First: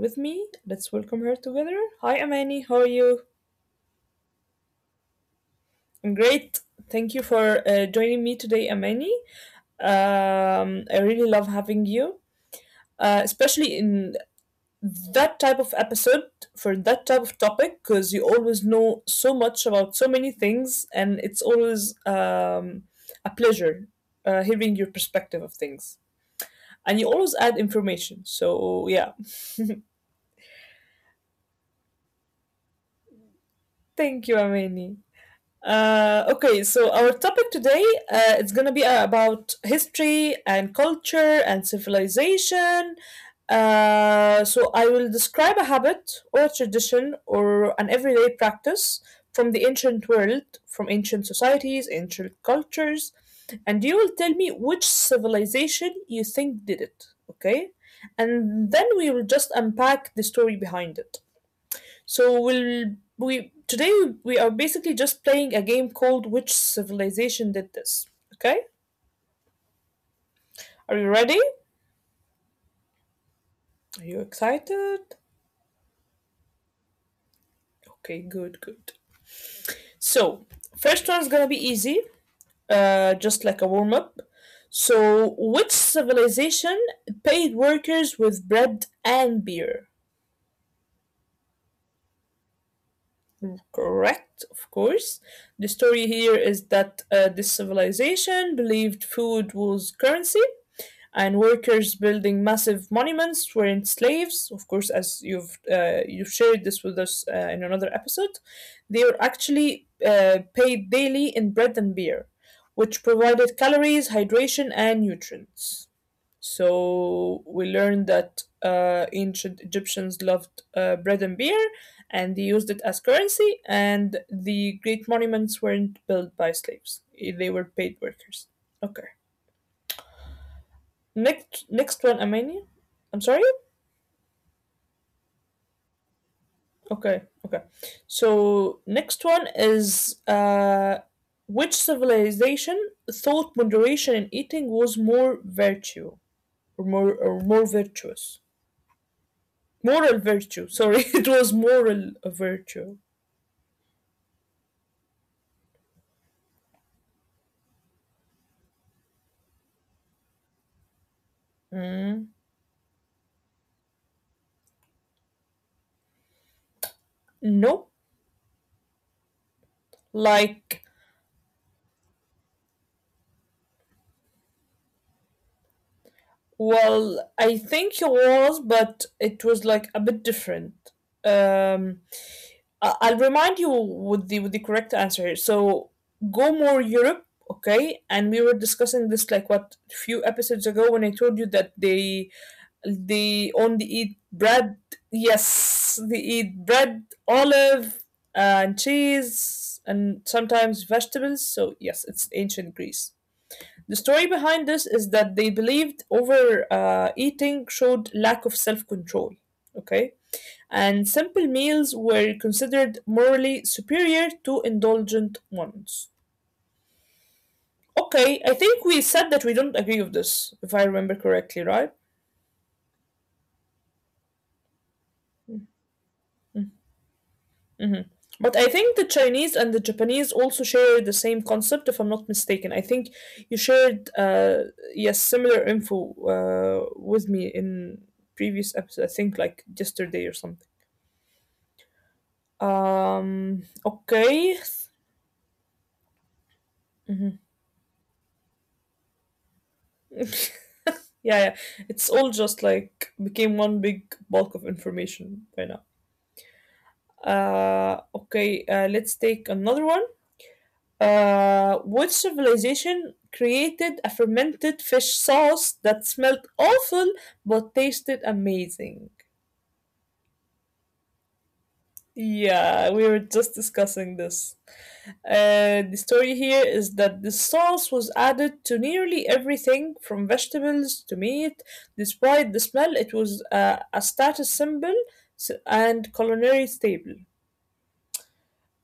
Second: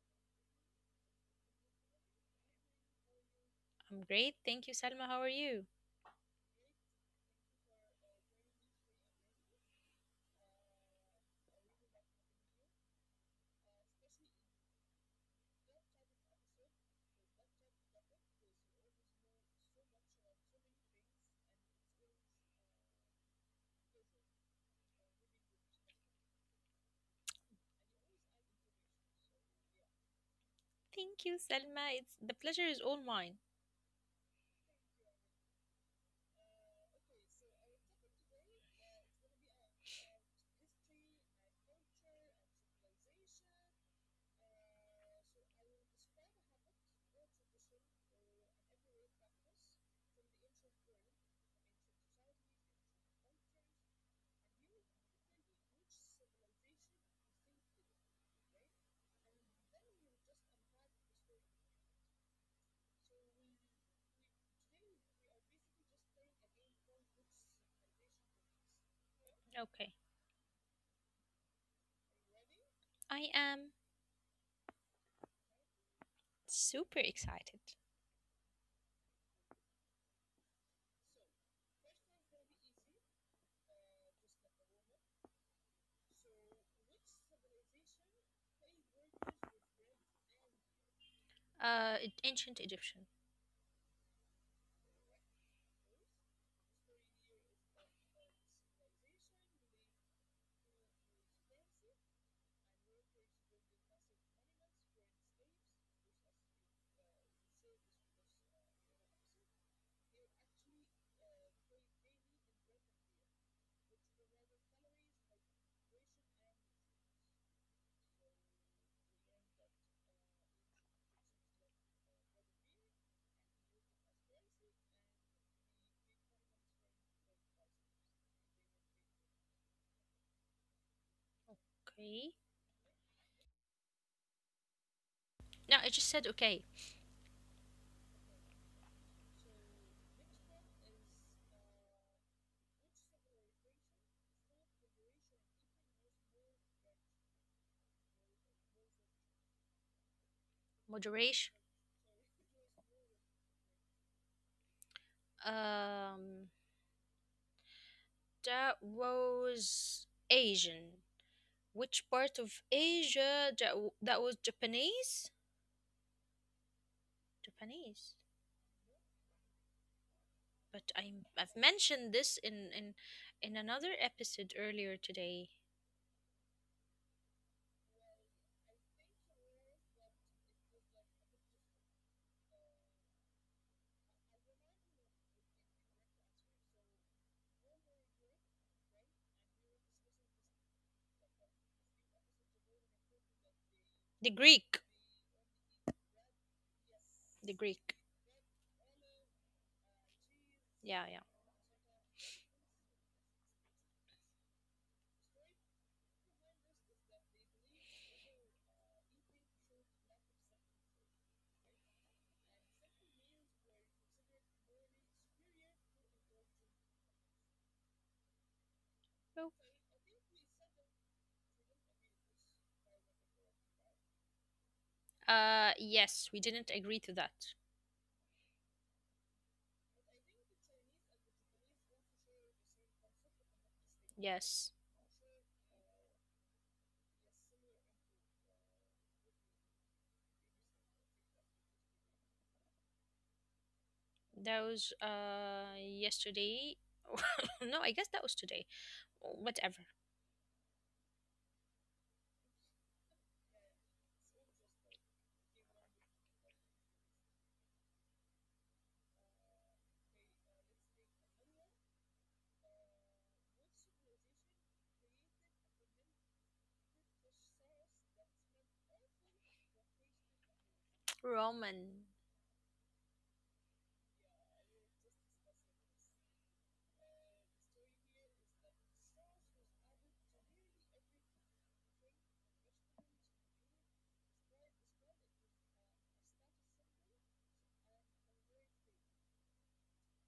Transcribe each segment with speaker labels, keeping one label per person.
Speaker 1: with me. Let's welcome her together. Hi, Amani. How are you? I'm great. Thank you for joining me today, Amani. I really love having you, especially in that type of episode for that type of topic, because you always know so much about so many things, and it's always a pleasure hearing your perspective of things. And you always add information. So yeah,
Speaker 2: Thank you, Selma. It's the pleasure is all mine.
Speaker 1: thank you, Amani. Okay, so our topic today it's gonna be about history and culture and civilization. So I will describe a habit or a tradition or an everyday practice from the ancient world, from ancient societies, ancient cultures, and you will tell me which civilization you think did it. Okay, and then we will just unpack the story behind it. So we'll we today we are basically just playing a game called Which Civilization Did This? Okay?
Speaker 2: Okay.
Speaker 1: Are you ready?
Speaker 2: I am
Speaker 1: Are you excited?
Speaker 2: super excited.
Speaker 1: Okay, good, good. So first one's gonna be easy, just like a warm up. So which civilization paid workers with bread and beer?
Speaker 2: Ancient Egyptian.
Speaker 1: Correct, of course. The story here is that this civilization believed food was currency and workers building massive monuments weren't slaves. Of course, as you've shared this with us in another episode, they were actually paid daily in bread and beer, which provided calories, hydration, and nutrients. So we learned that ancient Egyptians loved bread and beer, and they used it as currency. And the great monuments weren't built by slaves; they were paid workers. Okay.
Speaker 2: Okay.
Speaker 1: Next one, Amani. I'm sorry.
Speaker 2: No, I just said okay.
Speaker 1: Okay, okay. So next one is which civilization thought moderation in eating was more virtue or more virtuous? Moral
Speaker 2: Moderation.
Speaker 1: virtue. Sorry, it was moral virtue.
Speaker 2: Um that was Asian. Which part of
Speaker 1: Mm,
Speaker 2: Asia that was Japanese? Japanese.
Speaker 1: no,
Speaker 2: But I've
Speaker 1: like
Speaker 2: mentioned this in another episode earlier today.
Speaker 1: well, I think it was, but it was like a bit different. Um, I'll remind you with the correct answer. So go more Europe, okay? And we were discussing this like what few episodes ago when I told you that they
Speaker 2: The
Speaker 1: they
Speaker 2: Greek.
Speaker 1: only eat bread. Yes, they
Speaker 2: The
Speaker 1: eat
Speaker 2: Greek.
Speaker 1: bread, olive, and
Speaker 2: Yeah,
Speaker 1: cheese,
Speaker 2: yeah.
Speaker 1: and sometimes vegetables. So yes, it's ancient Greece. The story behind this is that they believed over eating showed lack of self control. Okay, and simple meals were considered morally superior to indulgent ones. Okay, I think we said that we don't agree with this, if I remember correctly, right?
Speaker 2: Oh. Yes, we didn't agree to that.
Speaker 1: hmm But I think the Chinese and the Japanese also share the same concept, if I'm not mistaken. I think
Speaker 2: Yes,
Speaker 1: you shared, yes, similar info with me in previous episode. I think like yesterday or something.
Speaker 2: that was
Speaker 1: Okay.
Speaker 2: yesterday. No, I guess that was today.
Speaker 1: Mhm.
Speaker 2: Whatever.
Speaker 1: Yeah, yeah. It's all just like became one big bulk of information by now. Okay, let's take another one. Which civilization created a fermented fish sauce that smelled awful but tasted amazing?
Speaker 2: Ramen.
Speaker 1: Yeah, we were just discussing this. The story here is that the sauce was added to nearly everything from vegetables to meat. Despite the smell, it was a status symbol and culinary staple.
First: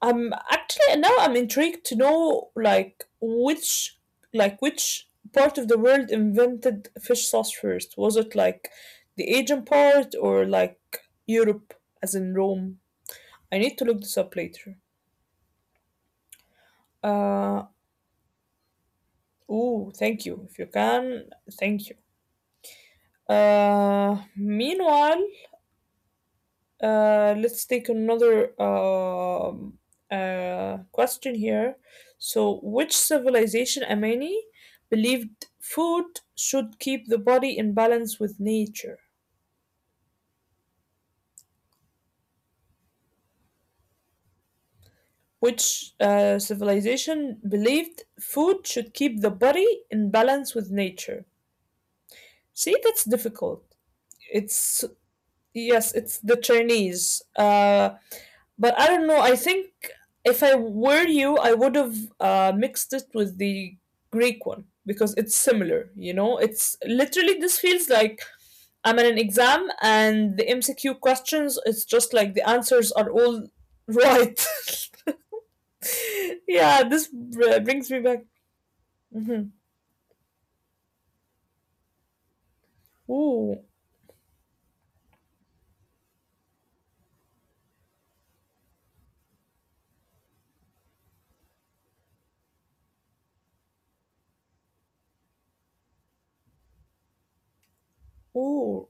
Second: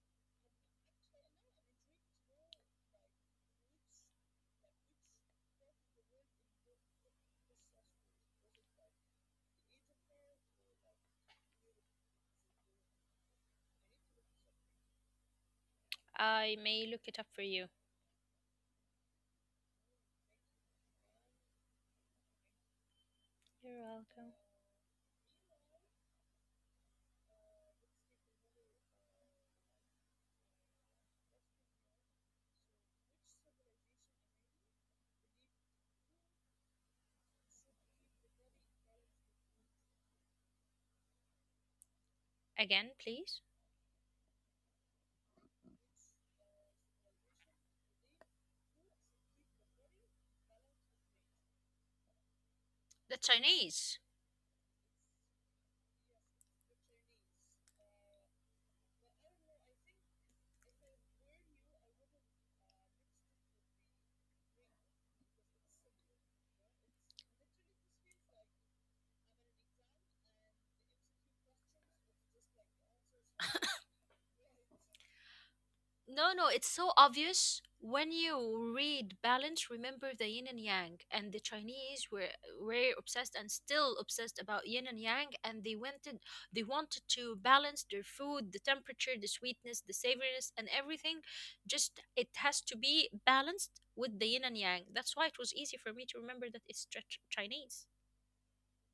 Speaker 1: I'm actually now I'm intrigued to know like which part of the world invented fish sauce first. Was it like the Asian part or like Europe, as in Rome? I need to look this up later.
Speaker 2: I may look it up for
Speaker 1: Uh,
Speaker 2: you
Speaker 1: oh, thank you. If you can, thank you. Meanwhile, let's take another question here. So, which civilization, Amani, believed food should keep the body in balance with nature?
Speaker 2: again, please.
Speaker 1: Which civilization believed food should keep the body in balance with nature? See, that's
Speaker 2: The
Speaker 1: difficult.
Speaker 2: Chinese.
Speaker 1: It's Yes, it's the Chinese. But I don't know. I think if I were you, I would have mixed it with the Greek one because it's similar. It's literally this feels like I'm in an exam and the MCQ questions. It's just like the answers are all right.
Speaker 2: No, no, it's
Speaker 1: Yeah,
Speaker 2: so
Speaker 1: this
Speaker 2: obvious
Speaker 1: brings me
Speaker 2: when
Speaker 1: back.
Speaker 2: you read
Speaker 1: Mhm.
Speaker 2: balance. Remember the yin and yang, and the Chinese were obsessed and
Speaker 1: Ooh,
Speaker 2: still obsessed about yin and yang, and they wanted to balance their food, the temperature, the sweetness, the savoriness, and everything. Just it has to be balanced with the yin and yang. That's why it was easy for me to remember that it's Chinese.
Speaker 1: ooh.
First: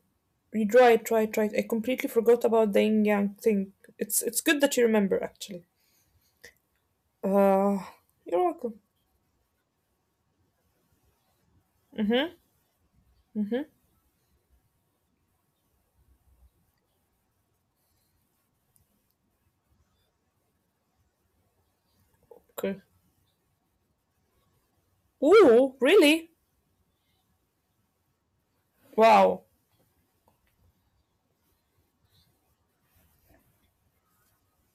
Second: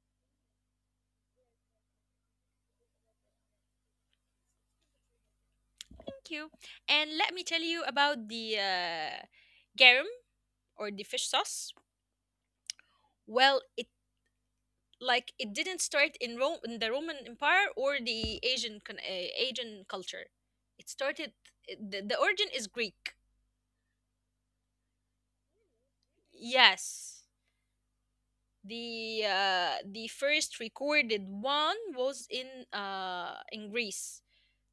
Speaker 1: You try it, try it, try it. I completely forgot about the yin yang thing. It's good that you remember actually.
Speaker 2: Thank you, and let me tell you
Speaker 1: Uh,
Speaker 2: about
Speaker 1: you're
Speaker 2: the
Speaker 1: welcome.
Speaker 2: uh, garum or the fish sauce.
Speaker 1: Mm-hmm. Mm-hmm.
Speaker 2: Well, it it didn't start in Rome in the Roman Empire or the Asian culture. It started the origin is
Speaker 1: Okay.
Speaker 2: Greek.
Speaker 1: Ooh, really?
Speaker 2: Yes.
Speaker 1: Wow.
Speaker 2: The first recorded one was in Greece.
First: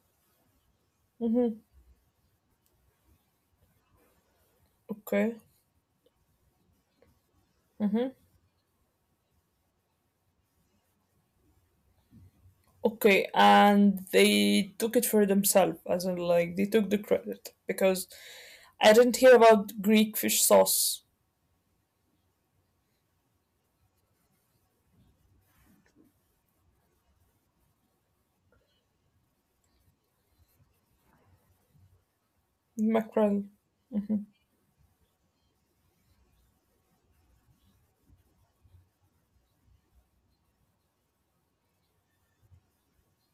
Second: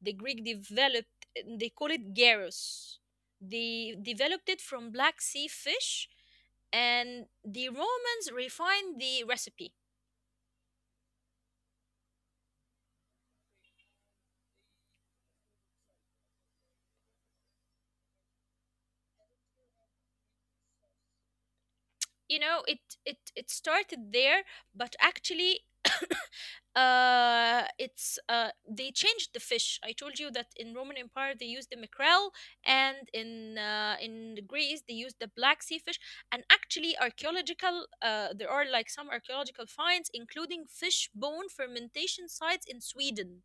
Speaker 2: The Greek developed,
Speaker 1: Mm-hmm.
Speaker 2: they call it gyros. They developed it from Black
Speaker 1: Okay.
Speaker 2: Sea fish, and the
Speaker 1: Mm-hmm.
Speaker 2: Romans refined the recipe.
Speaker 1: Okay, and they took it for themselves, as in, like, they took the credit because I didn't hear about Greek fish sauce.
Speaker 2: It started there, but actually it's they changed the fish. I told you that in Roman Empire they used the mackerel, and
Speaker 1: Mackerel.
Speaker 2: in Greece they used the Black Sea fish. And actually, archaeological there are like some archaeological finds including fish bone fermentation sites in Sweden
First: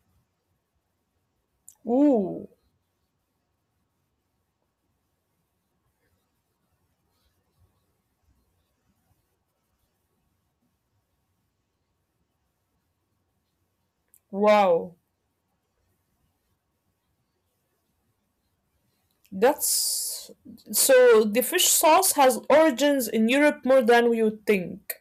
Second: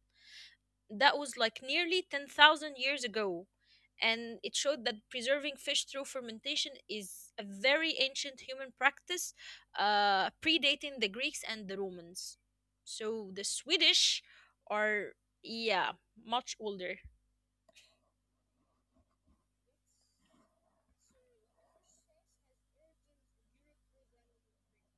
Speaker 2: that was like nearly
Speaker 1: Ooh,
Speaker 2: 10,000 years ago. And it showed that preserving fish through fermentation is a very ancient human practice, predating the Greeks and the Romans. So the Swedish
Speaker 1: wow.
Speaker 2: are, yeah, much older.
Speaker 1: That's so the fish sauce has origins in Europe more than we would think.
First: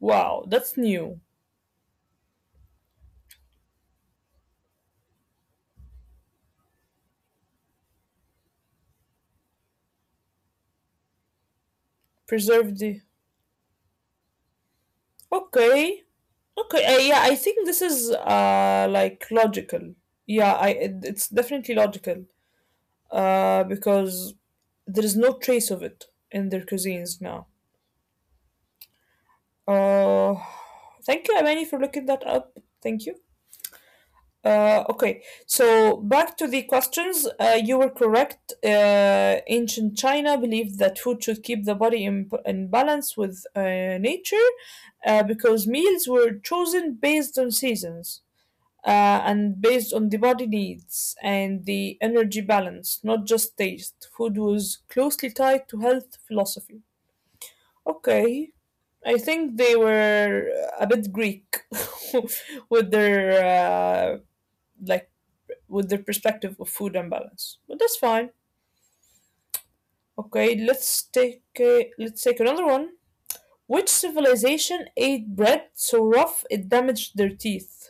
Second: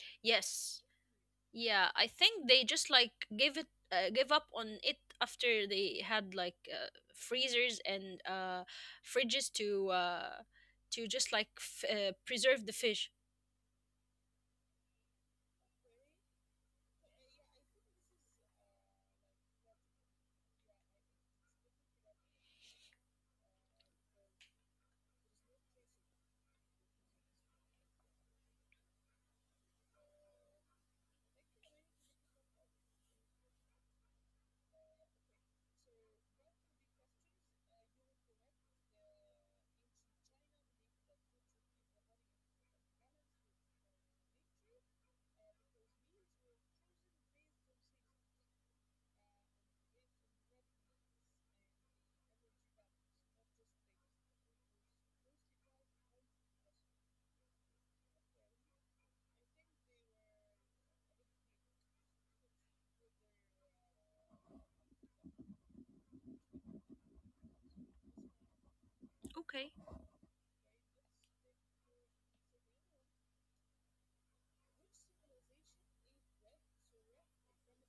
Speaker 1: Wow, that's
Speaker 2: Yes.
Speaker 1: new.
Speaker 2: Yeah, I think they just like gave up on it after they had freezers and fridges to, preserve the
Speaker 1: Preserved.
Speaker 2: fish.
Speaker 1: Okay, Okay, yeah, I think this is like logical. Yeah, it's definitely logical. Because there is no trace of it in their cuisines now. Uh, Thank you, Amani, for looking that up. Thank you. Okay, so back to the questions. You were correct. Ancient China believed that food should keep the body in balance with nature because meals were chosen based on seasons. uh, and based on the body needs and the energy balance, not just taste. Food was closely tied to health philosophy. Okay, I think they were a bit Greek with their like perspective of food and balance, but that's fine.
Speaker 2: Okay.
Speaker 1: Okay, let's take another one. Which civilization ate bread so rough it damaged their teeth?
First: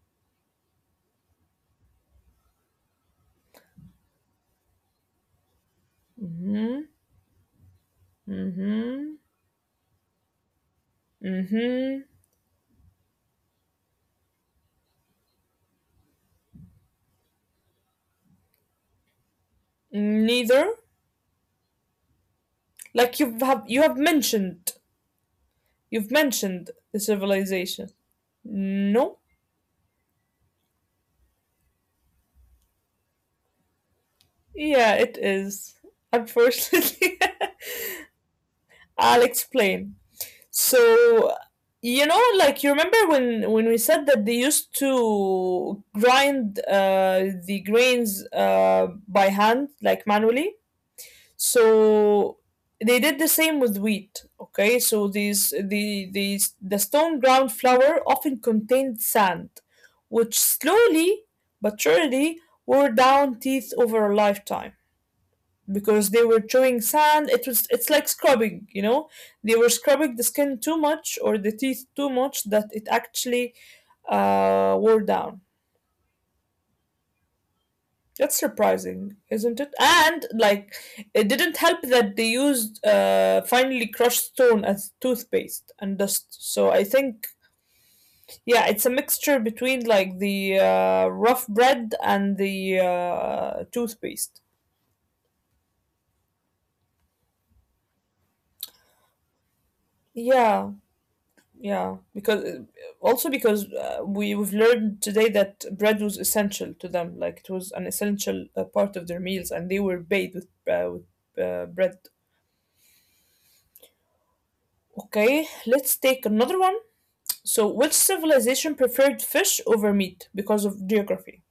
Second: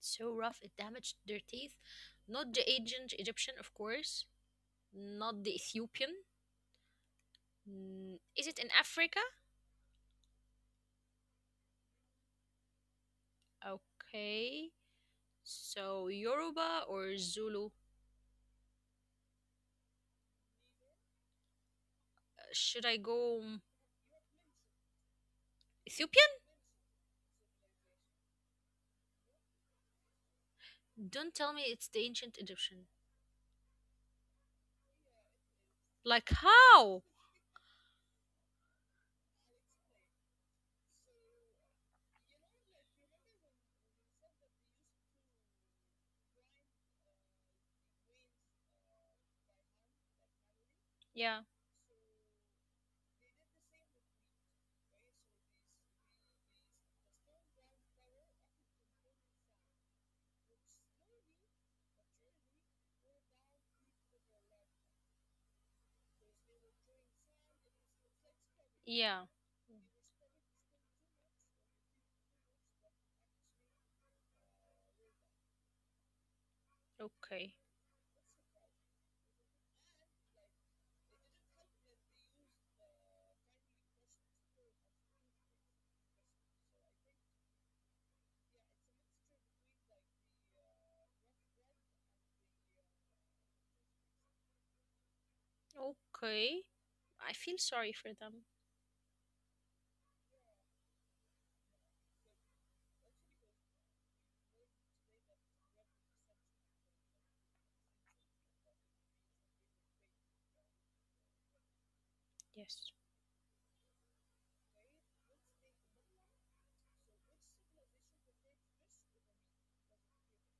Speaker 2: So rough it damaged their teeth. Not the ancient Egyptian, of course. Not the Ethiopian.
Speaker 1: Mm-hmm.
Speaker 2: Is it in
Speaker 1: Mm-hmm.
Speaker 2: Africa?
Speaker 1: Mm-hmm.
Speaker 2: Okay. So Yoruba or Zulu?
Speaker 1: Neither.
Speaker 2: Should I
Speaker 1: Like
Speaker 2: go
Speaker 1: you've
Speaker 2: Ethiopian?
Speaker 1: mentioned the civilization. No?
Speaker 2: Don't tell me it's the ancient Egyptian.
Speaker 1: Yeah, it is.
Speaker 2: Like how?
Speaker 1: Unfortunately. I'll explain. So like you remember when we said that they used to grind the grains by hand, like manually.
Speaker 2: Yeah.
Speaker 1: So they did the same with wheat. Okay, so the stone ground flour often contained sand, which slowly but surely wore down teeth over a lifetime because they were chewing sand. It's like scrubbing.
Speaker 2: Yeah.
Speaker 1: They were scrubbing the skin too much or the teeth too much that it actually wore down.
Speaker 2: Okay.
Speaker 1: That's surprising, isn't it? And like, it didn't help that they used finely crushed stone as toothpaste and dust. So I think, yeah, it's a mixture between like the rough bread and the toothpaste.
Speaker 2: Okay. I feel sorry for them.
Speaker 1: Yeah, yeah. Because we've learned today that bread was essential to them. Like it was an essential part of their meals, and they were bathed with bread.
Speaker 2: Yes.
Speaker 1: Okay, let's take another one. So, which civilization preferred fish over meat because of geography?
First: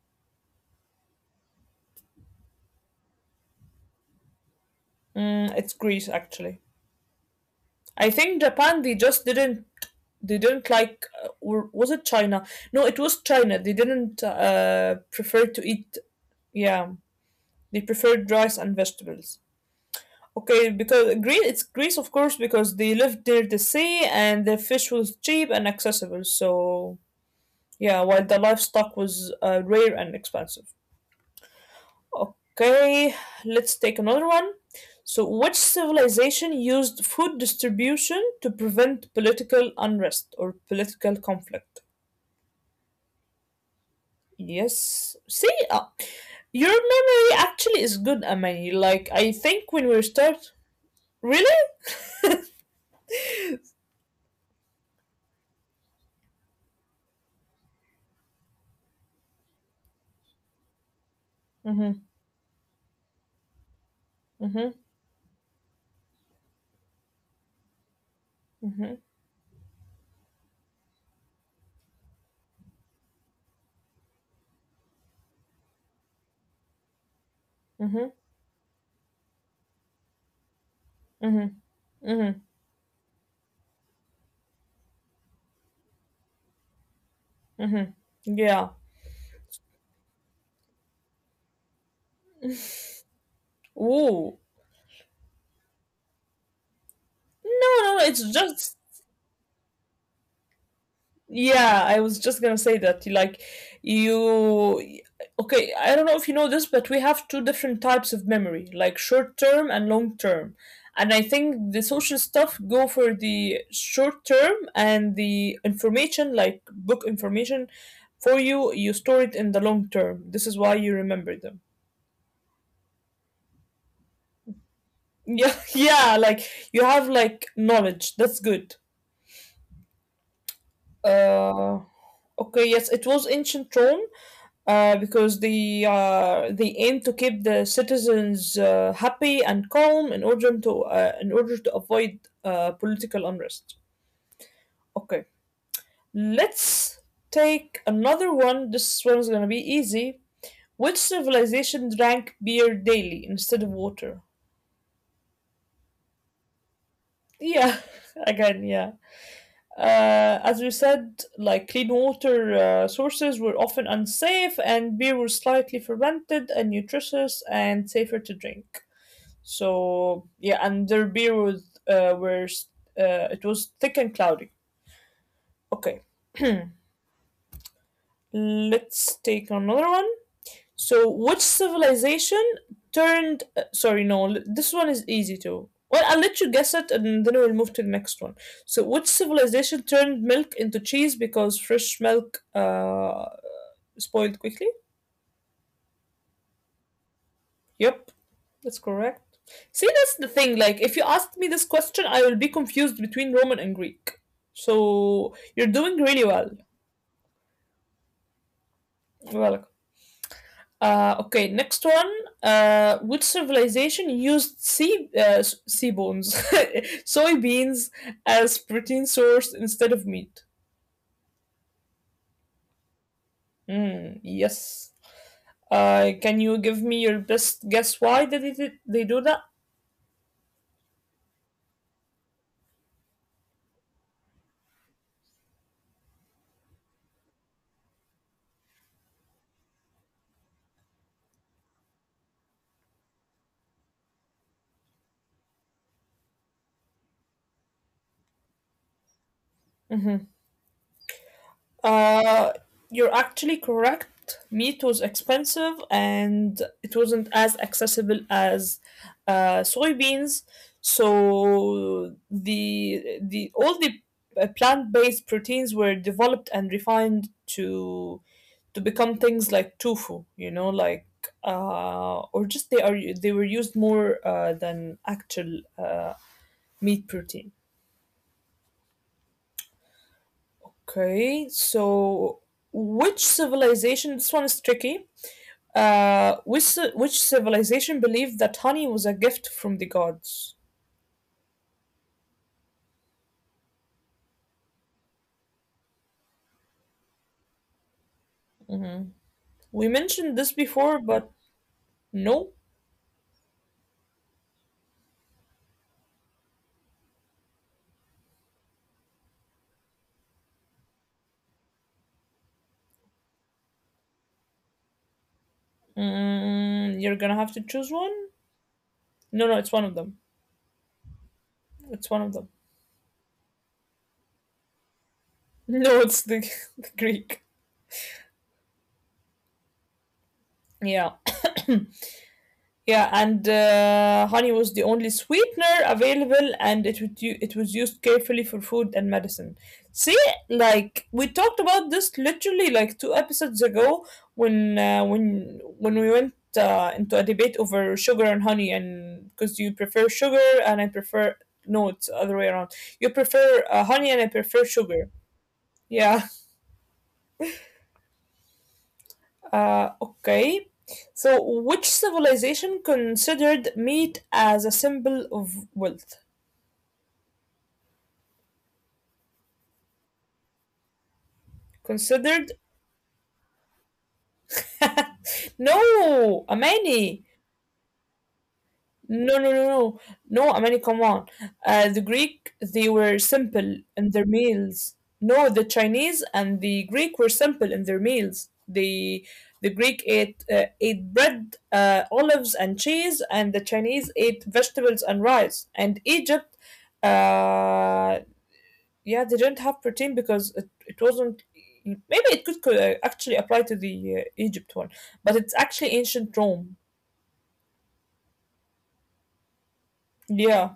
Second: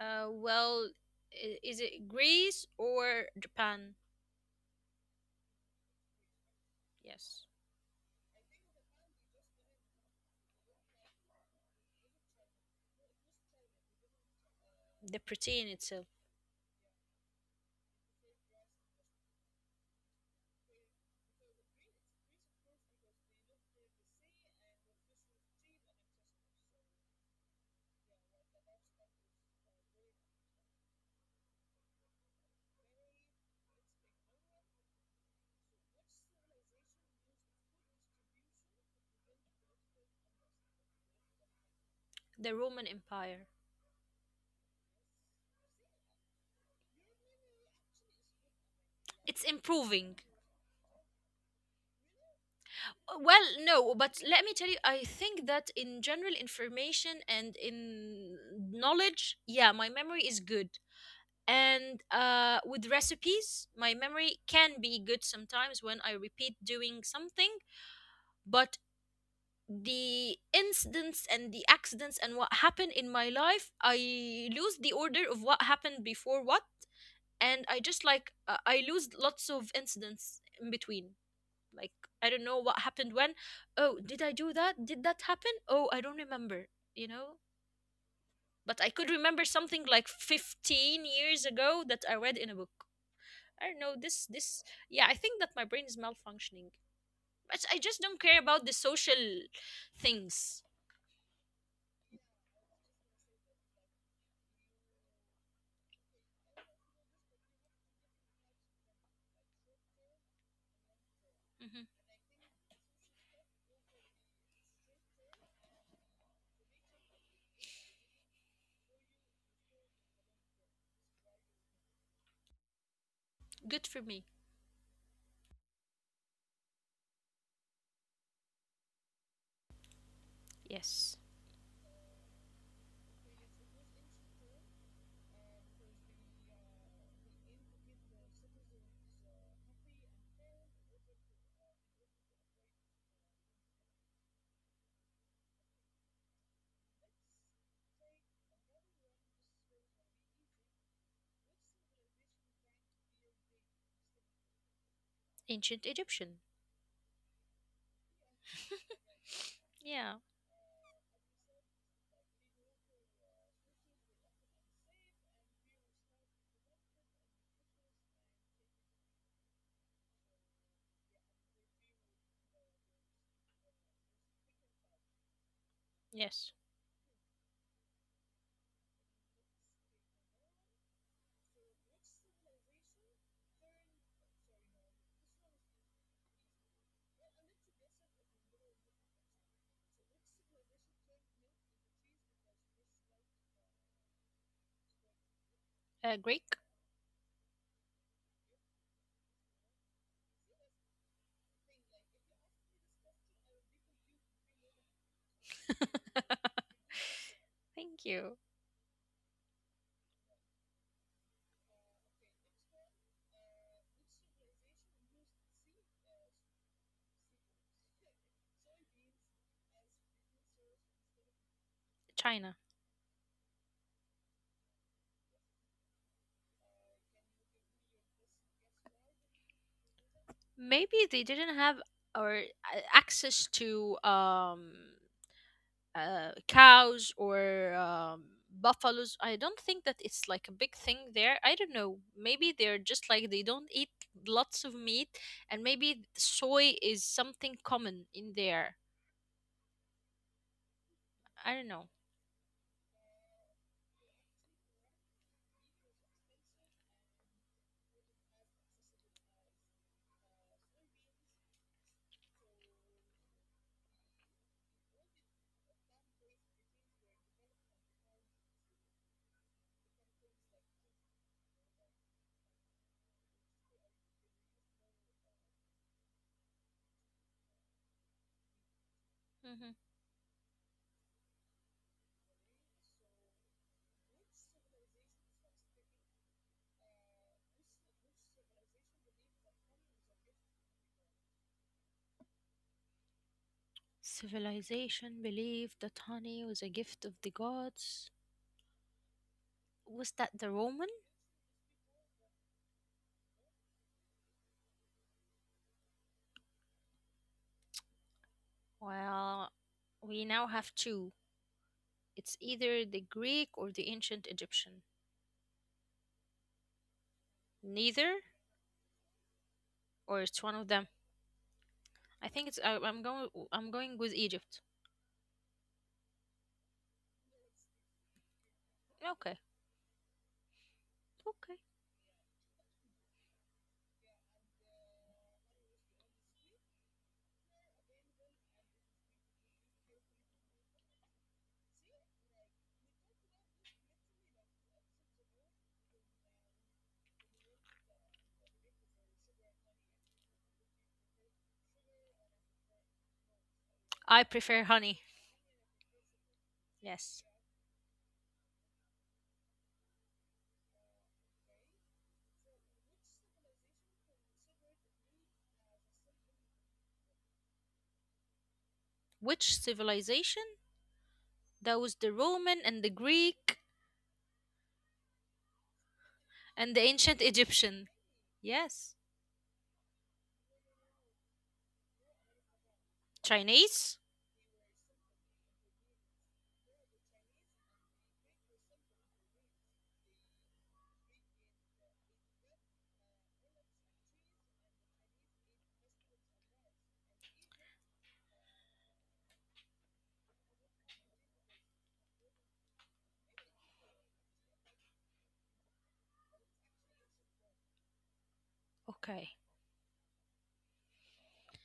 Speaker 2: Well, is it Greece or Japan?
Speaker 1: It's Greece, actually.
Speaker 2: Yes.
Speaker 1: I think Japan. They just didn't. They didn't like. Or was it China? No, it was China. They didn't
Speaker 2: The
Speaker 1: prefer to
Speaker 2: protein
Speaker 1: eat.
Speaker 2: itself.
Speaker 1: Yeah, they preferred rice and vegetables. Okay, because Greece. It's Greece, of course, because they lived near the sea and the fish was cheap and accessible. So yeah, while the livestock was rare and expensive. Okay, let's take another one. So, which civilization used food distribution to prevent political unrest or political conflict?
Speaker 2: The Roman Empire.
Speaker 1: Yes. See, your memory actually is good, Amani. Like, I
Speaker 2: It's
Speaker 1: think when
Speaker 2: improving.
Speaker 1: we start. Really?
Speaker 2: Well, no, but let me tell you, I think that in general information and in knowledge, yeah, my memory is good. And
Speaker 1: Mm-hmm.
Speaker 2: with recipes, my memory can be
Speaker 1: Mm-hmm.
Speaker 2: good sometimes when I repeat doing something, but
Speaker 1: Mm-hmm.
Speaker 2: the incidents and the accidents and what happened in my life, I lose the order of what happened before what, and I just like
Speaker 1: Mm-hmm.
Speaker 2: I lose lots of incidents in between. Like, I
Speaker 1: Mm-hmm.
Speaker 2: don't know
Speaker 1: Mm-hmm.
Speaker 2: what happened when. Oh, did I do that? Did that happen? Oh, I don't remember, you know.
Speaker 1: Mm-hmm.
Speaker 2: But I
Speaker 1: Yeah.
Speaker 2: could remember something like 15 years ago that I read in a book. I don't know this.
Speaker 1: Ooh.
Speaker 2: Yeah, I think that my brain is malfunctioning, but I
Speaker 1: No,
Speaker 2: just don't
Speaker 1: no, no,
Speaker 2: care
Speaker 1: it's
Speaker 2: about the
Speaker 1: just
Speaker 2: social things.
Speaker 1: Yeah, I was just gonna say that. Like, you. Okay, I don't know if you know this, but we have two different types of memory, like short term and long term. And I
Speaker 2: Mm-hmm.
Speaker 1: think the social stuff go for the short term and the information, like book information, for you. You store it in the long term. This is why you remember them.
Speaker 2: Good for me.
Speaker 1: Yeah, yeah. Like you have like knowledge. That's good.
Speaker 2: Yes.
Speaker 1: Uh, okay. Yes, it was ancient Rome. Because they aim to keep the citizens happy and calm in order to avoid political unrest. Okay, let's take another one. This one's gonna be easy. Which civilization drank beer daily instead of water?
Speaker 2: Ancient Egyptian.
Speaker 1: Yeah, again, yeah.
Speaker 2: Yeah.
Speaker 1: As we said, like clean water sources were often unsafe, and beer was slightly fermented and nutritious and safer to drink. So yeah, and their beer was were it was thick and cloudy. Okay,
Speaker 2: Yes.
Speaker 1: let's take another one. So which civilization turned? Uh,, no, this one is easy too. Well, I'll let you guess it, and then we'll move to the next one. So which civilization turned milk into cheese because fresh milk spoiled quickly?
Speaker 2: Greek.
Speaker 1: Yep, that's correct. See, that's the thing. Like, if you asked me this question, I will be confused between Roman and Greek. So you're doing really well.
Speaker 2: Thank you.
Speaker 1: You're welcome. Okay, next one. Which civilization used sea bones, soybeans, as protein source instead of meat?
Speaker 2: China.
Speaker 1: Mm, yes. Can you give me your best guess why did they do that?
Speaker 2: Maybe they didn't have or access to cows or buffaloes. I don't think that it's like a big thing there. I don't know. Maybe they're just like they don't eat lots of meat, and maybe soy is something common in there.
Speaker 1: Mm-hmm.
Speaker 2: I don't know.
Speaker 1: Uh, you're actually correct. Meat was expensive and it wasn't as accessible as soybeans. So the all the Plant-based proteins were developed and refined to to become things like tofu, like or just they were used more than actual meat protein.
Speaker 2: Hmm.
Speaker 1: Okay, so which civilization? This one is tricky. Which civilization believed that honey was a gift from the gods?
Speaker 2: Civilization believed that honey was a gift of the gods. Was that the
Speaker 1: We
Speaker 2: Roman?
Speaker 1: mentioned this before, but no.
Speaker 2: Well, we now have two. It's either the Greek or the ancient Egyptian.
Speaker 1: Mm, you're gonna
Speaker 2: Neither,
Speaker 1: have to choose one.
Speaker 2: or
Speaker 1: No, no,
Speaker 2: it's
Speaker 1: it's
Speaker 2: one
Speaker 1: one
Speaker 2: of
Speaker 1: of
Speaker 2: them.
Speaker 1: them.
Speaker 2: I think it's. I'm
Speaker 1: It's one
Speaker 2: going.
Speaker 1: of them.
Speaker 2: I'm going with Egypt.
Speaker 1: No, it's the Greek.
Speaker 2: Okay. Okay.
Speaker 1: Yeah. Yeah, and honey was the only sweetener available, and it was used carefully for food and medicine. See, like we talked about this literally like two episodes ago when when we went into a debate over sugar and honey, and because you prefer sugar and I prefer no, it's the other way around.
Speaker 2: I
Speaker 1: You
Speaker 2: prefer
Speaker 1: prefer
Speaker 2: honey.
Speaker 1: honey and I prefer sugar.
Speaker 2: Yes.
Speaker 1: Yeah. Okay. So, which civilization considered meat as a symbol of wealth?
Speaker 2: Which civilization? That was the Roman and the
Speaker 1: Considered?
Speaker 2: Greek and the ancient
Speaker 1: No,
Speaker 2: Egyptian.
Speaker 1: Amani.
Speaker 2: Yes.
Speaker 1: No, no, no, no. No, Amani, come on. The Greek, they
Speaker 2: Chinese?
Speaker 1: were simple in their meals. No, the Chinese and the Greek were simple in their meals. The Greek ate ate bread, olives, and cheese, and the Chinese ate vegetables and rice. And Egypt, uh, yeah, they didn't have protein because it wasn't. Maybe it could actually apply to the Egypt one, but it's actually ancient Rome.
Speaker 2: Okay,
Speaker 1: Yeah,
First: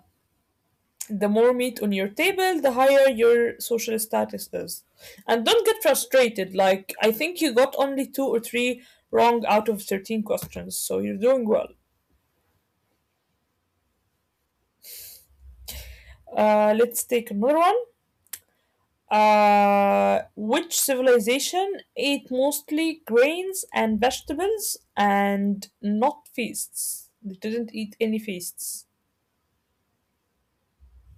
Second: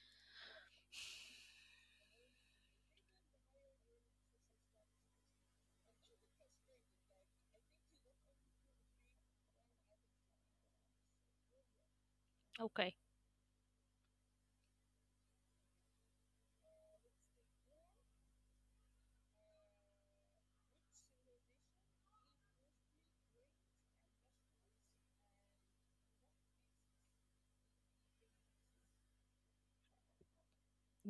Speaker 1: the more meat on your table, the higher your social status is. And don't get frustrated. Like, I think you got only two or three wrong out of 13 questions, so you're doing well.
Speaker 2: okay.
Speaker 1: Let's take another one. Which civilization ate mostly grains and vegetables and not feasts? They didn't eat any feasts.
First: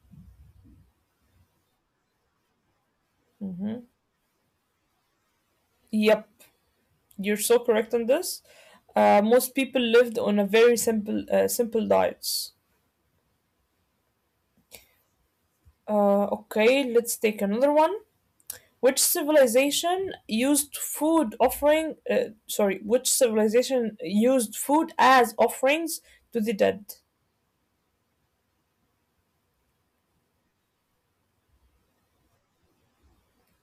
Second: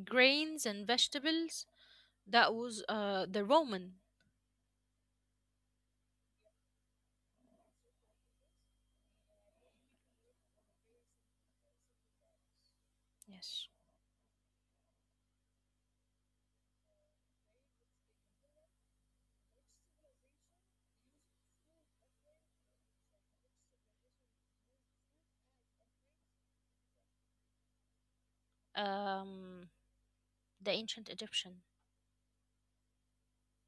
Speaker 2: Grains and vegetables. That was the Roman,
Speaker 1: Yep, you're so correct on this. Most people lived on a very simple diets.
Speaker 2: yes,
Speaker 1: Okay, let's take another one. Which civilization used food as offerings to the dead?
Speaker 2: um, the ancient Egyptian,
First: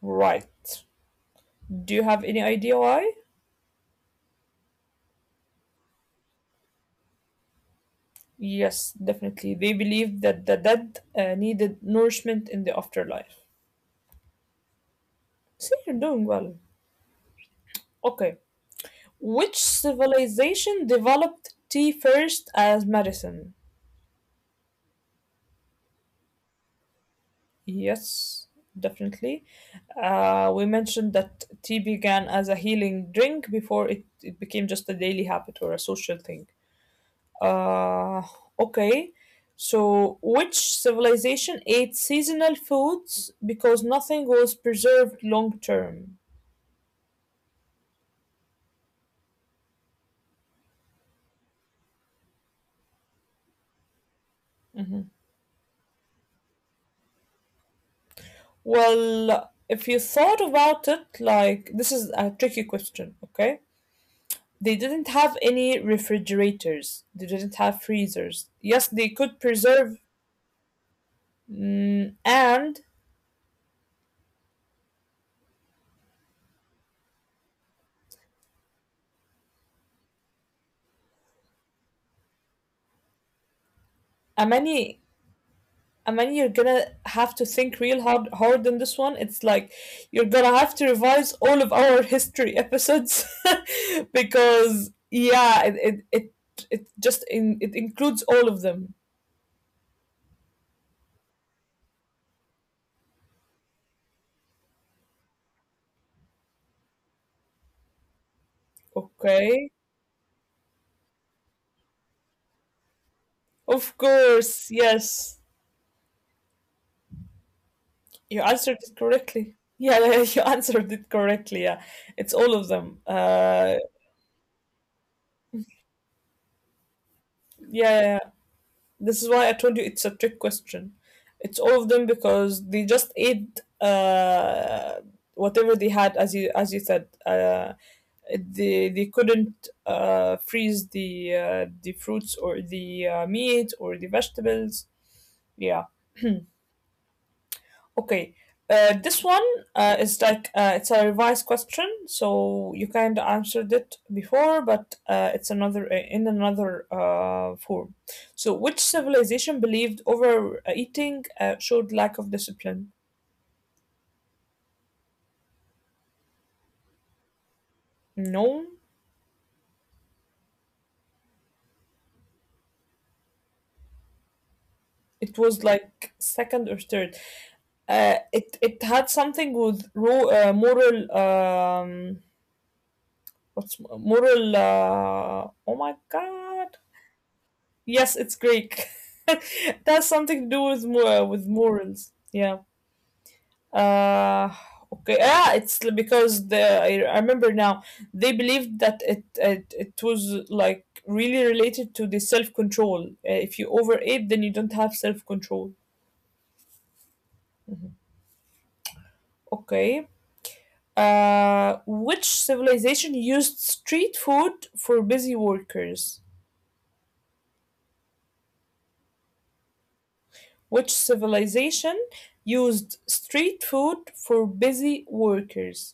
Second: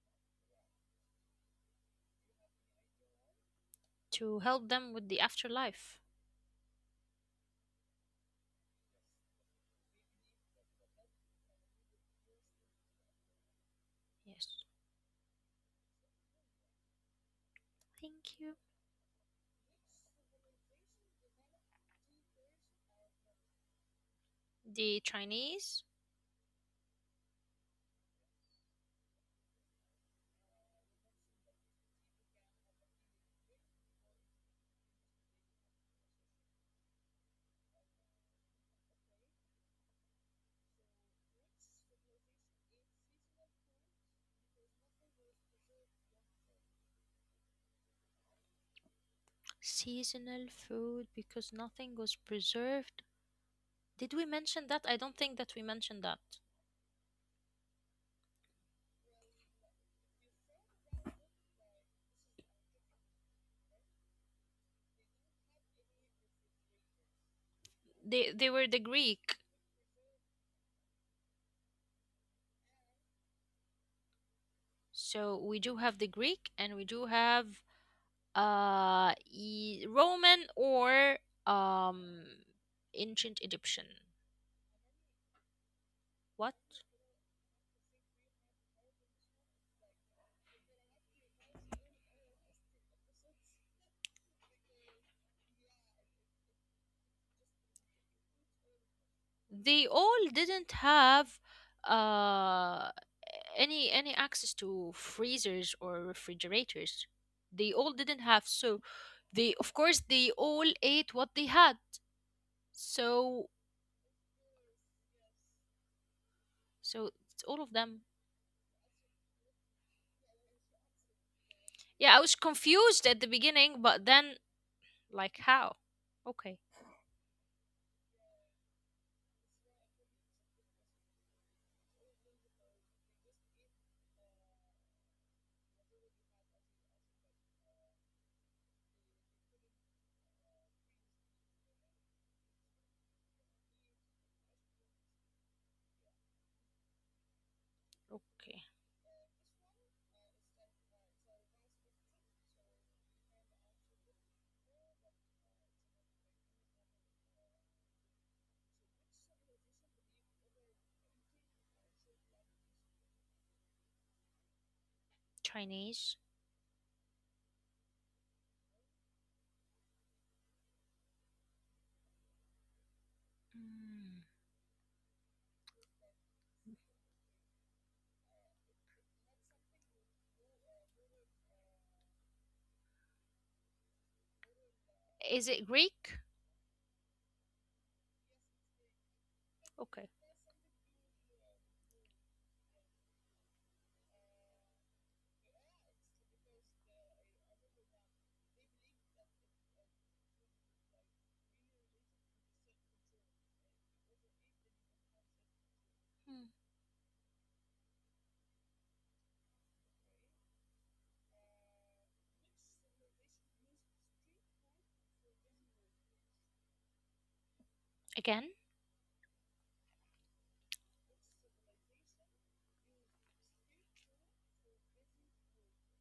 Speaker 1: Right. Do you have any idea why?
Speaker 2: to help them with the afterlife.
Speaker 1: Yes, definitely. They believed that the dead needed nourishment in the afterlife.
Speaker 2: Yes,
Speaker 1: See, you're doing well. Okay.
Speaker 2: thank you.
Speaker 1: Which civilization developed tea first as medicine?
Speaker 2: The Chinese
Speaker 1: Yes, definitely. We mentioned that tea began as a healing drink before it became just a daily habit or a social thing. Uh, okay. So, which civilization ate seasonal foods because nothing was preserved long term?
Speaker 2: seasonal food because nothing was preserved. Did we mention that? I don't think that we mentioned that.
Speaker 1: Well, if you thought about it, like this is a tricky question, okay? They didn't have any refrigerators, they didn't have
Speaker 2: They
Speaker 1: freezers.
Speaker 2: were the
Speaker 1: Yes, they
Speaker 2: Greek,
Speaker 1: could preserve, mm, and
Speaker 2: so we do have the Greek and we do have Roman or um, ancient Egyptian.
Speaker 1: Amani, Amani,
Speaker 2: What?
Speaker 1: you're gonna have to think real hard, hard on this one. It's like you're gonna have to revise all of our history episodes because, yeah, it includes all of them,
Speaker 2: They all didn't have uh any access to freezers or refrigerators. They all didn't have, so they,
Speaker 1: okay?
Speaker 2: of course, they all ate what they had. So
Speaker 1: Of course, yes.
Speaker 2: so it's all of them.
Speaker 1: You answered it correctly. Yeah, yeah, you answered it correctly. Yeah,
Speaker 2: Yeah, I was
Speaker 1: it's all of them.
Speaker 2: confused at the beginning, but then like how? Okay,
Speaker 1: Yeah, yeah, yeah. This is why I told you it's a trick question. It's all of them because they just ate whatever they had, as you said. They couldn't freeze the fruits or the meat or the vegetables. Yeah. Okay.
Speaker 2: okay.
Speaker 1: This one is like it's a revised question, so you kind of answered it before, but it's another in another form. So, which civilization believed overeating showed lack of discipline?
Speaker 2: Chinese.
Speaker 1: No,
Speaker 2: Mm.
Speaker 1: it was like second or third. It had something with moral, um, what's moral,
Speaker 2: Is it
Speaker 1: oh my
Speaker 2: Greek?
Speaker 1: god. Yes, it's Greek.
Speaker 2: Okay.
Speaker 1: That's something to do with with morals. Yeah. Uh, okay. Ah, because the I remember now they believed that it was like really related to the self control. If you overeat, then you don't have self control.
Speaker 2: Hmm.
Speaker 1: Okay. Which civilization used street food for busy workers?
Speaker 2: Again?
Speaker 1: Which civilization used street food for busy workers?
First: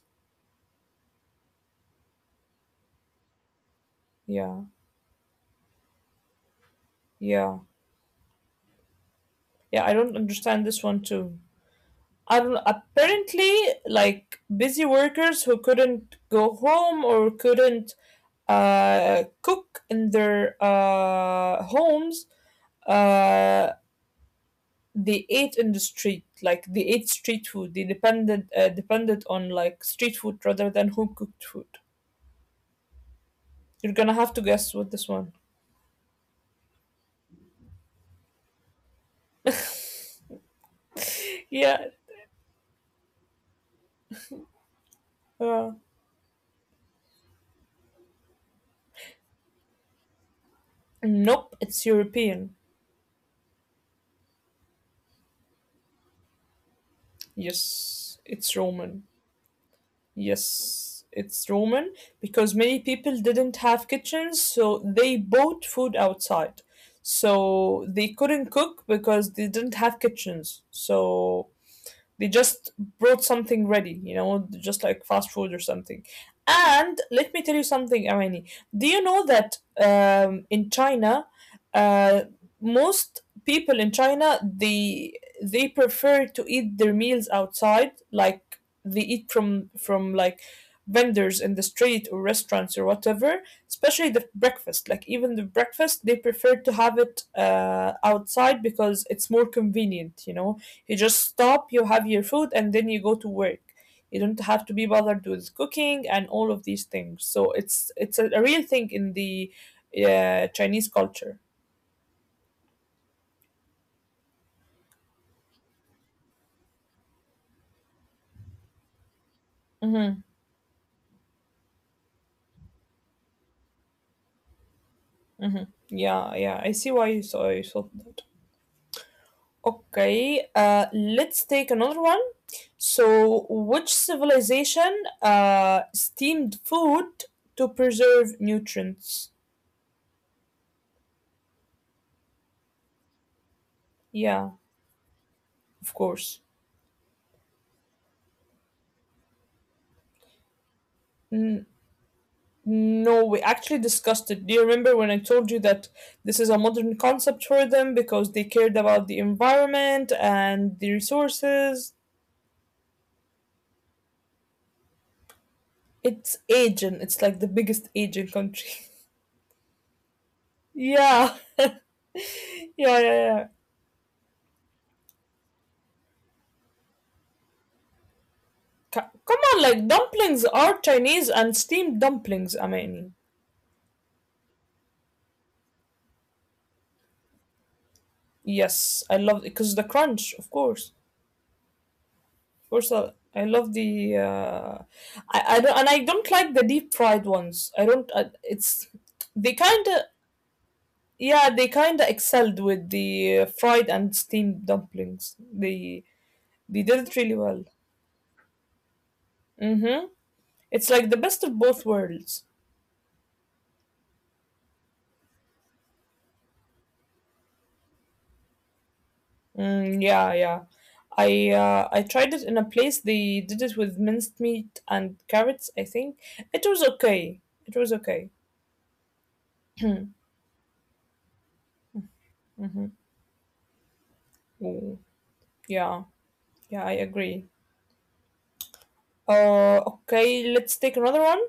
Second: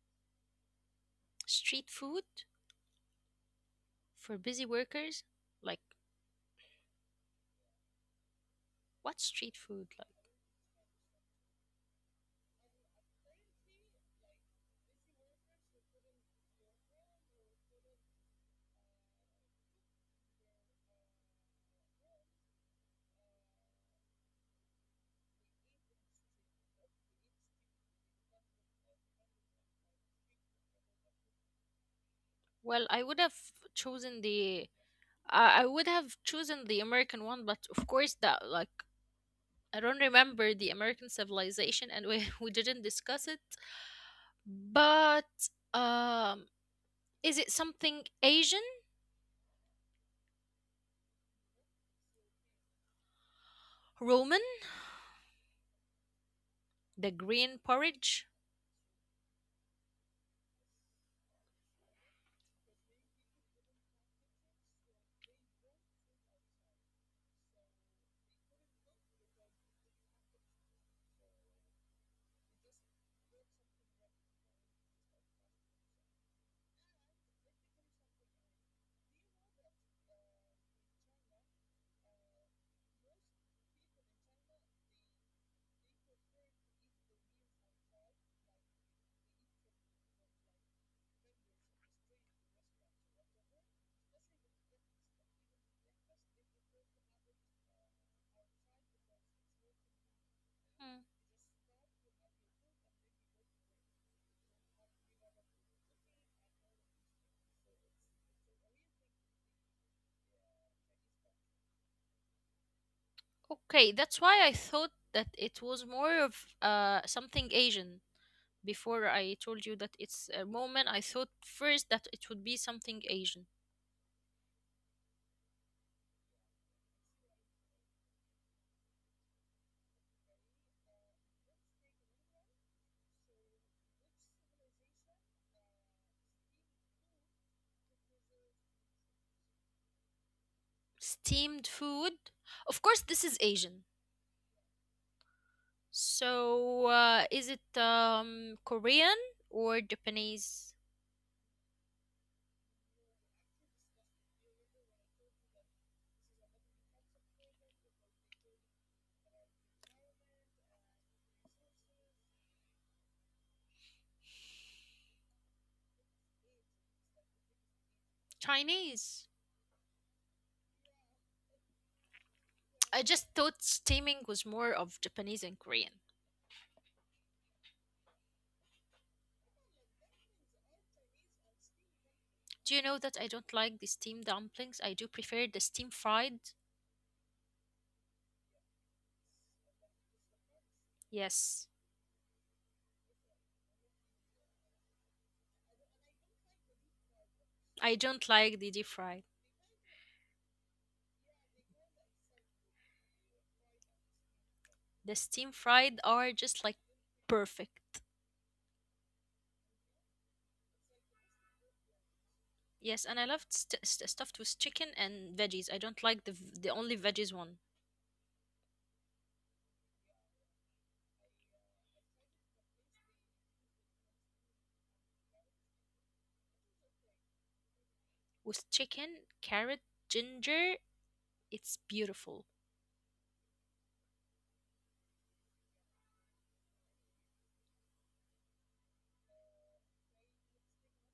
Speaker 2: Street food for
Speaker 1: Yeah.
Speaker 2: busy workers? Like,
Speaker 1: Yeah.
Speaker 2: what street
Speaker 1: Yeah,
Speaker 2: food?
Speaker 1: I
Speaker 2: Like,
Speaker 1: don't understand this one too. I don't apparently like busy workers who couldn't go home or couldn't cook in their homes, uh, they ate in the street. Like they ate street food. They depended on like street food rather than home cooked food.
Speaker 2: well, I would have
Speaker 1: You're gonna
Speaker 2: chosen
Speaker 1: have to
Speaker 2: the.
Speaker 1: guess with this one.
Speaker 2: I would have chosen the American one, but of course that like I don't remember the American
Speaker 1: Yeah.
Speaker 2: civilization, and we we didn't discuss it. But
Speaker 1: Uh,
Speaker 2: um, is it something Asian,
Speaker 1: nope. It's European.
Speaker 2: Roman? The green
Speaker 1: Yes.
Speaker 2: porridge?
Speaker 1: It's Roman. Yes, it's Roman because many people didn't have kitchens, so they bought food outside. So they couldn't cook because they didn't have kitchens. So they just brought something ready, you know, just like fast food or something. And let me tell you something, Amani. Do you know that in China, uh, most people in China they prefer to eat their meals outside, like they eat from like vendors in the street or restaurants or whatever. Especially the breakfast, like even the breakfast, they prefer to have it outside because it's more convenient, you know, you
Speaker 2: Hmm.
Speaker 1: just stop, you have your food, and then you go to work. You don't have to be bothered with cooking and all of these things. So it's a real thing in the Chinese culture.
Speaker 2: Okay, that's why I thought that it was more of something Asian. Before I told you that
Speaker 1: Mm-hmm.
Speaker 2: it's a moment, I thought first that it would be something Asian.
Speaker 1: Yeah, yeah, I see why you thought that. Okay, let's take another one. So, which civilization steamed food to preserve nutrients?
Speaker 2: Steamed food? Of course, this is Asian.
Speaker 1: Yeah, of course.
Speaker 2: So, is it Korean or Japanese?
Speaker 1: No, we actually discussed it. Do you remember when I told you that this is a modern concept for them because they cared about the environment and the resources? It's Asian. It's like the biggest Asian country.
Speaker 2: Chinese.
Speaker 1: Yeah. Yeah, yeah,
Speaker 2: I
Speaker 1: yeah.
Speaker 2: just thought steaming was more of Japanese and Korean.
Speaker 1: C- Come on, like dumplings are Chinese and steamed dumplings. I mean,
Speaker 2: Do you know that I don't like the steamed dumplings? I do prefer the steam fried.
Speaker 1: yes, I love because the crunch, of course,
Speaker 2: Yes.
Speaker 1: of course. I love the I don't, and I don't like the deep fried ones. I don't. I,
Speaker 2: I don't
Speaker 1: it's
Speaker 2: like the deep
Speaker 1: they
Speaker 2: fried.
Speaker 1: kind of Yeah, they kind of excelled with the fried and steamed dumplings.
Speaker 2: The steam
Speaker 1: They
Speaker 2: fried are
Speaker 1: they
Speaker 2: just
Speaker 1: did
Speaker 2: like
Speaker 1: it really well.
Speaker 2: perfect.
Speaker 1: Mm-hmm. It's like the best of both worlds.
Speaker 2: Yes, and I love stuffed with chicken and veggies. I don't like the only veggies one.
Speaker 1: Mm, yeah, yeah. I tried it in a place they did it with minced meat and carrots, I think. It was okay. It was okay.
Speaker 2: With chicken, carrot, ginger, it's beautiful.
Speaker 1: Mm, yeah, yeah, I agree. Okay, let's take another one.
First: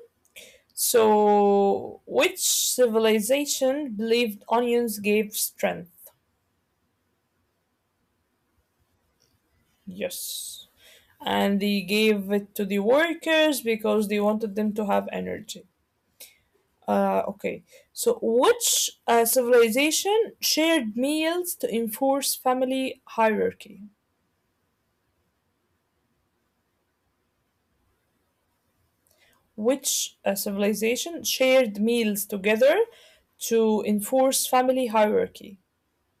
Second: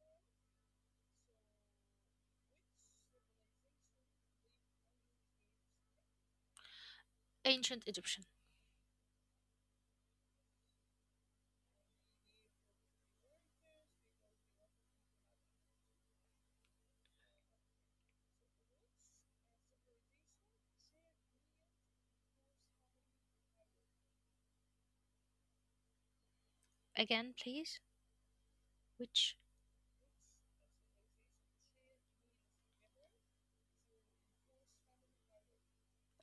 Speaker 1: So, which civilization believed onions gave strength?
Speaker 2: Ancient Egyptian.
Speaker 1: Yes. And they gave it to the workers because they wanted them to have energy. Okay, so which civilization shared meals to enforce family hierarchy?
Speaker 2: Again, please. Which
Speaker 1: Which civilization shared meals together to enforce family hierarchy?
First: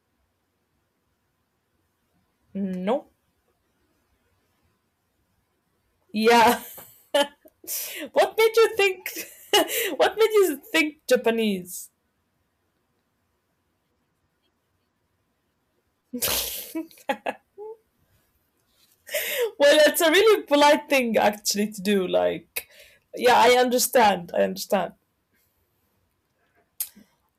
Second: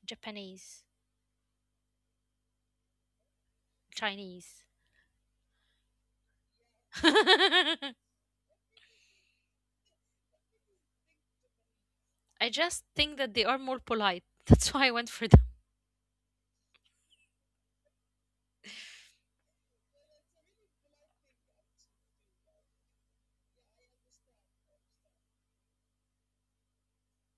Speaker 2: Japanese,
Speaker 1: No.
Speaker 2: Chinese.
Speaker 1: Yeah.
Speaker 2: I
Speaker 1: What made you think? What made you think Japanese?
Speaker 2: just think that they are more polite. That's why I went for the
Speaker 1: Well, it's a really polite thing actually to do. Like, yeah, I understand. I understand.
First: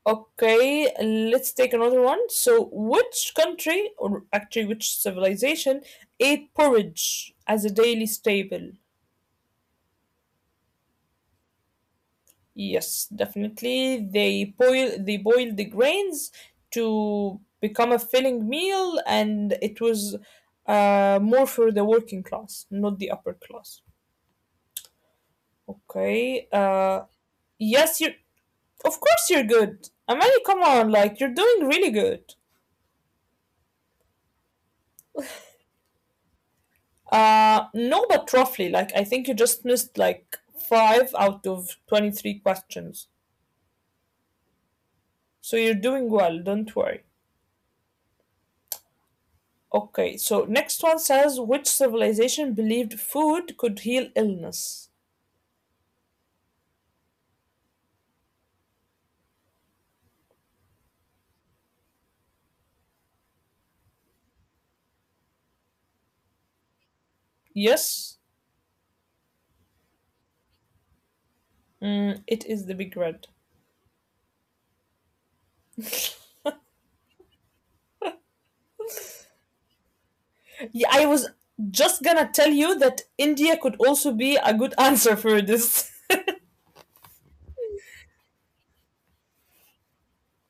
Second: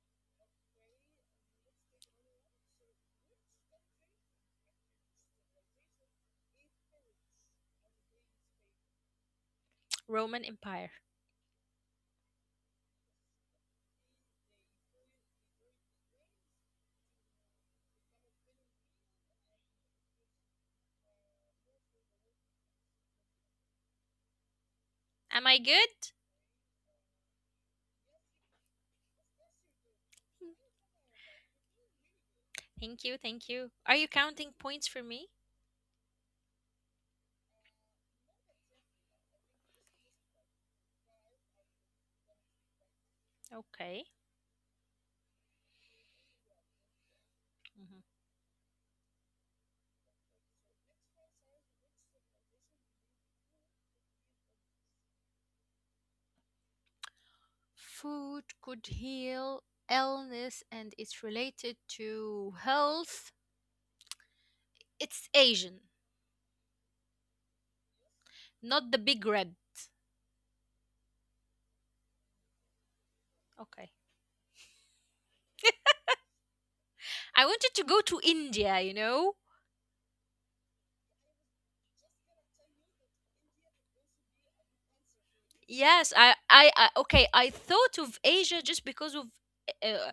Speaker 1: Okay, let's take another one. So, which country, or actually which civilization, ate porridge as a daily staple?
Speaker 2: Roman Empire.
Speaker 1: Yes, definitely. They boiled the grains to become a filling meal, and it was more for the working class, not the upper class.
Speaker 2: Am I good?
Speaker 1: Okay. Yes, you Of course you're good. Amani, come on, like you're doing really good.
Speaker 2: Thank you, thank you. Are you counting points for me?
Speaker 1: Uh, no, but roughly, like I think you just missed like five out of 23 questions.
Speaker 2: Okay.
Speaker 1: So you're doing well, don't worry.
Speaker 2: Mhm.
Speaker 1: Okay, so next one says which civilization believed food could heal illness?
Speaker 2: Food could heal illness and it's related to health. It's Asian,
Speaker 1: Yes,
Speaker 2: not the big red.
Speaker 1: mm, it is the big red.
Speaker 2: Okay. I wanted to go to India, you know?
Speaker 1: Yeah, I was just gonna tell you that India could also be a good answer for this.
Speaker 2: Yes, I okay, I thought of Asia just because uh,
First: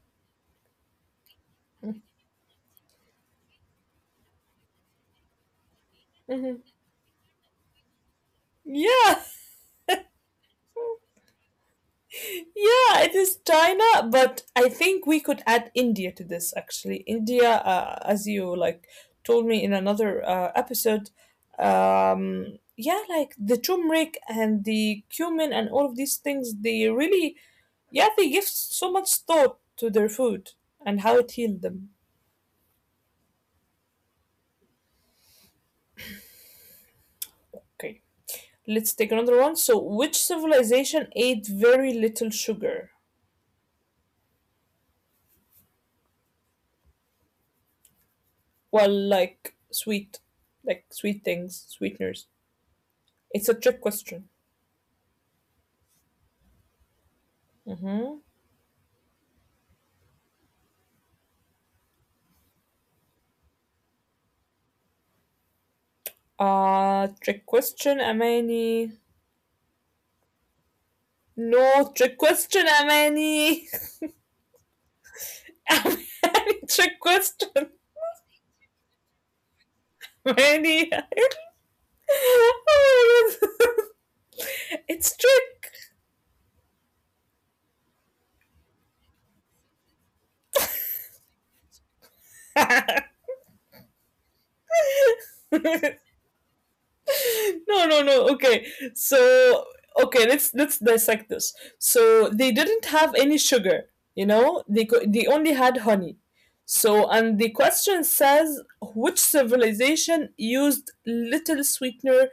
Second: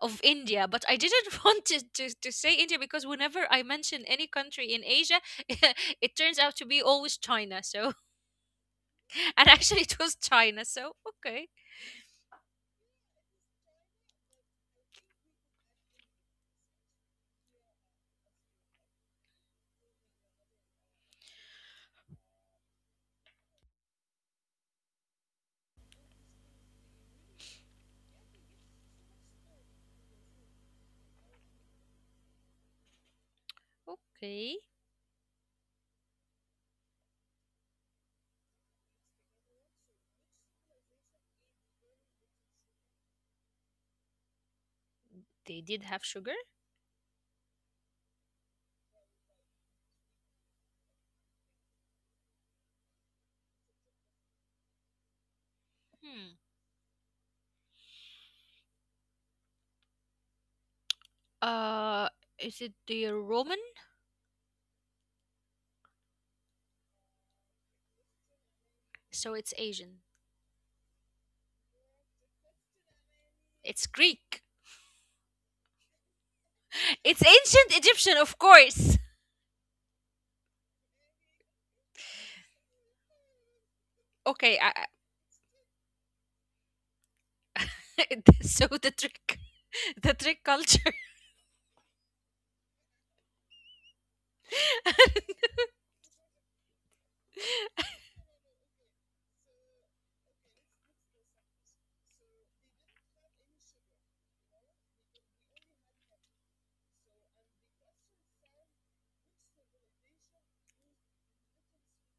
Speaker 2: of India, but I didn't want to say India because whenever I mention any country in Asia, it turns
Speaker 1: Mhm.
Speaker 2: out to be always China. So,
Speaker 1: Yeah.
Speaker 2: and actually, it was China. So, okay,
Speaker 1: Yeah, it is China, but I think we could add India to this actually. India, as you like told me in another episode, yeah, like the turmeric and the cumin and all of these things, they really, yeah, they give so much thought to their food and how it healed them.
Speaker 2: okay,
Speaker 1: Okay, let's take another one. So, which civilization ate very little sugar?
Speaker 2: they did have sugar.
Speaker 1: Well, like sweet things, sweeteners. It's a trick question.
Speaker 2: Hmm.
Speaker 1: Mhm.
Speaker 2: Uh, is it the Roman?
Speaker 1: Trick question, Amani.
Speaker 2: So it's Asian.
Speaker 1: No, trick question, Amani.
Speaker 2: It's Greek.
Speaker 1: Amani, trick
Speaker 2: It's
Speaker 1: question,
Speaker 2: ancient Egyptian, of course.
Speaker 1: Amani. Oh my God.
Speaker 2: Okay, I,
Speaker 1: It's trick.
Speaker 2: so the trick, the trick culture.
Speaker 1: No, no, no. Okay, so okay, let's dissect this. So they didn't have any sugar, you know, they only had honey. So, and the question says which civilization used little sweetener,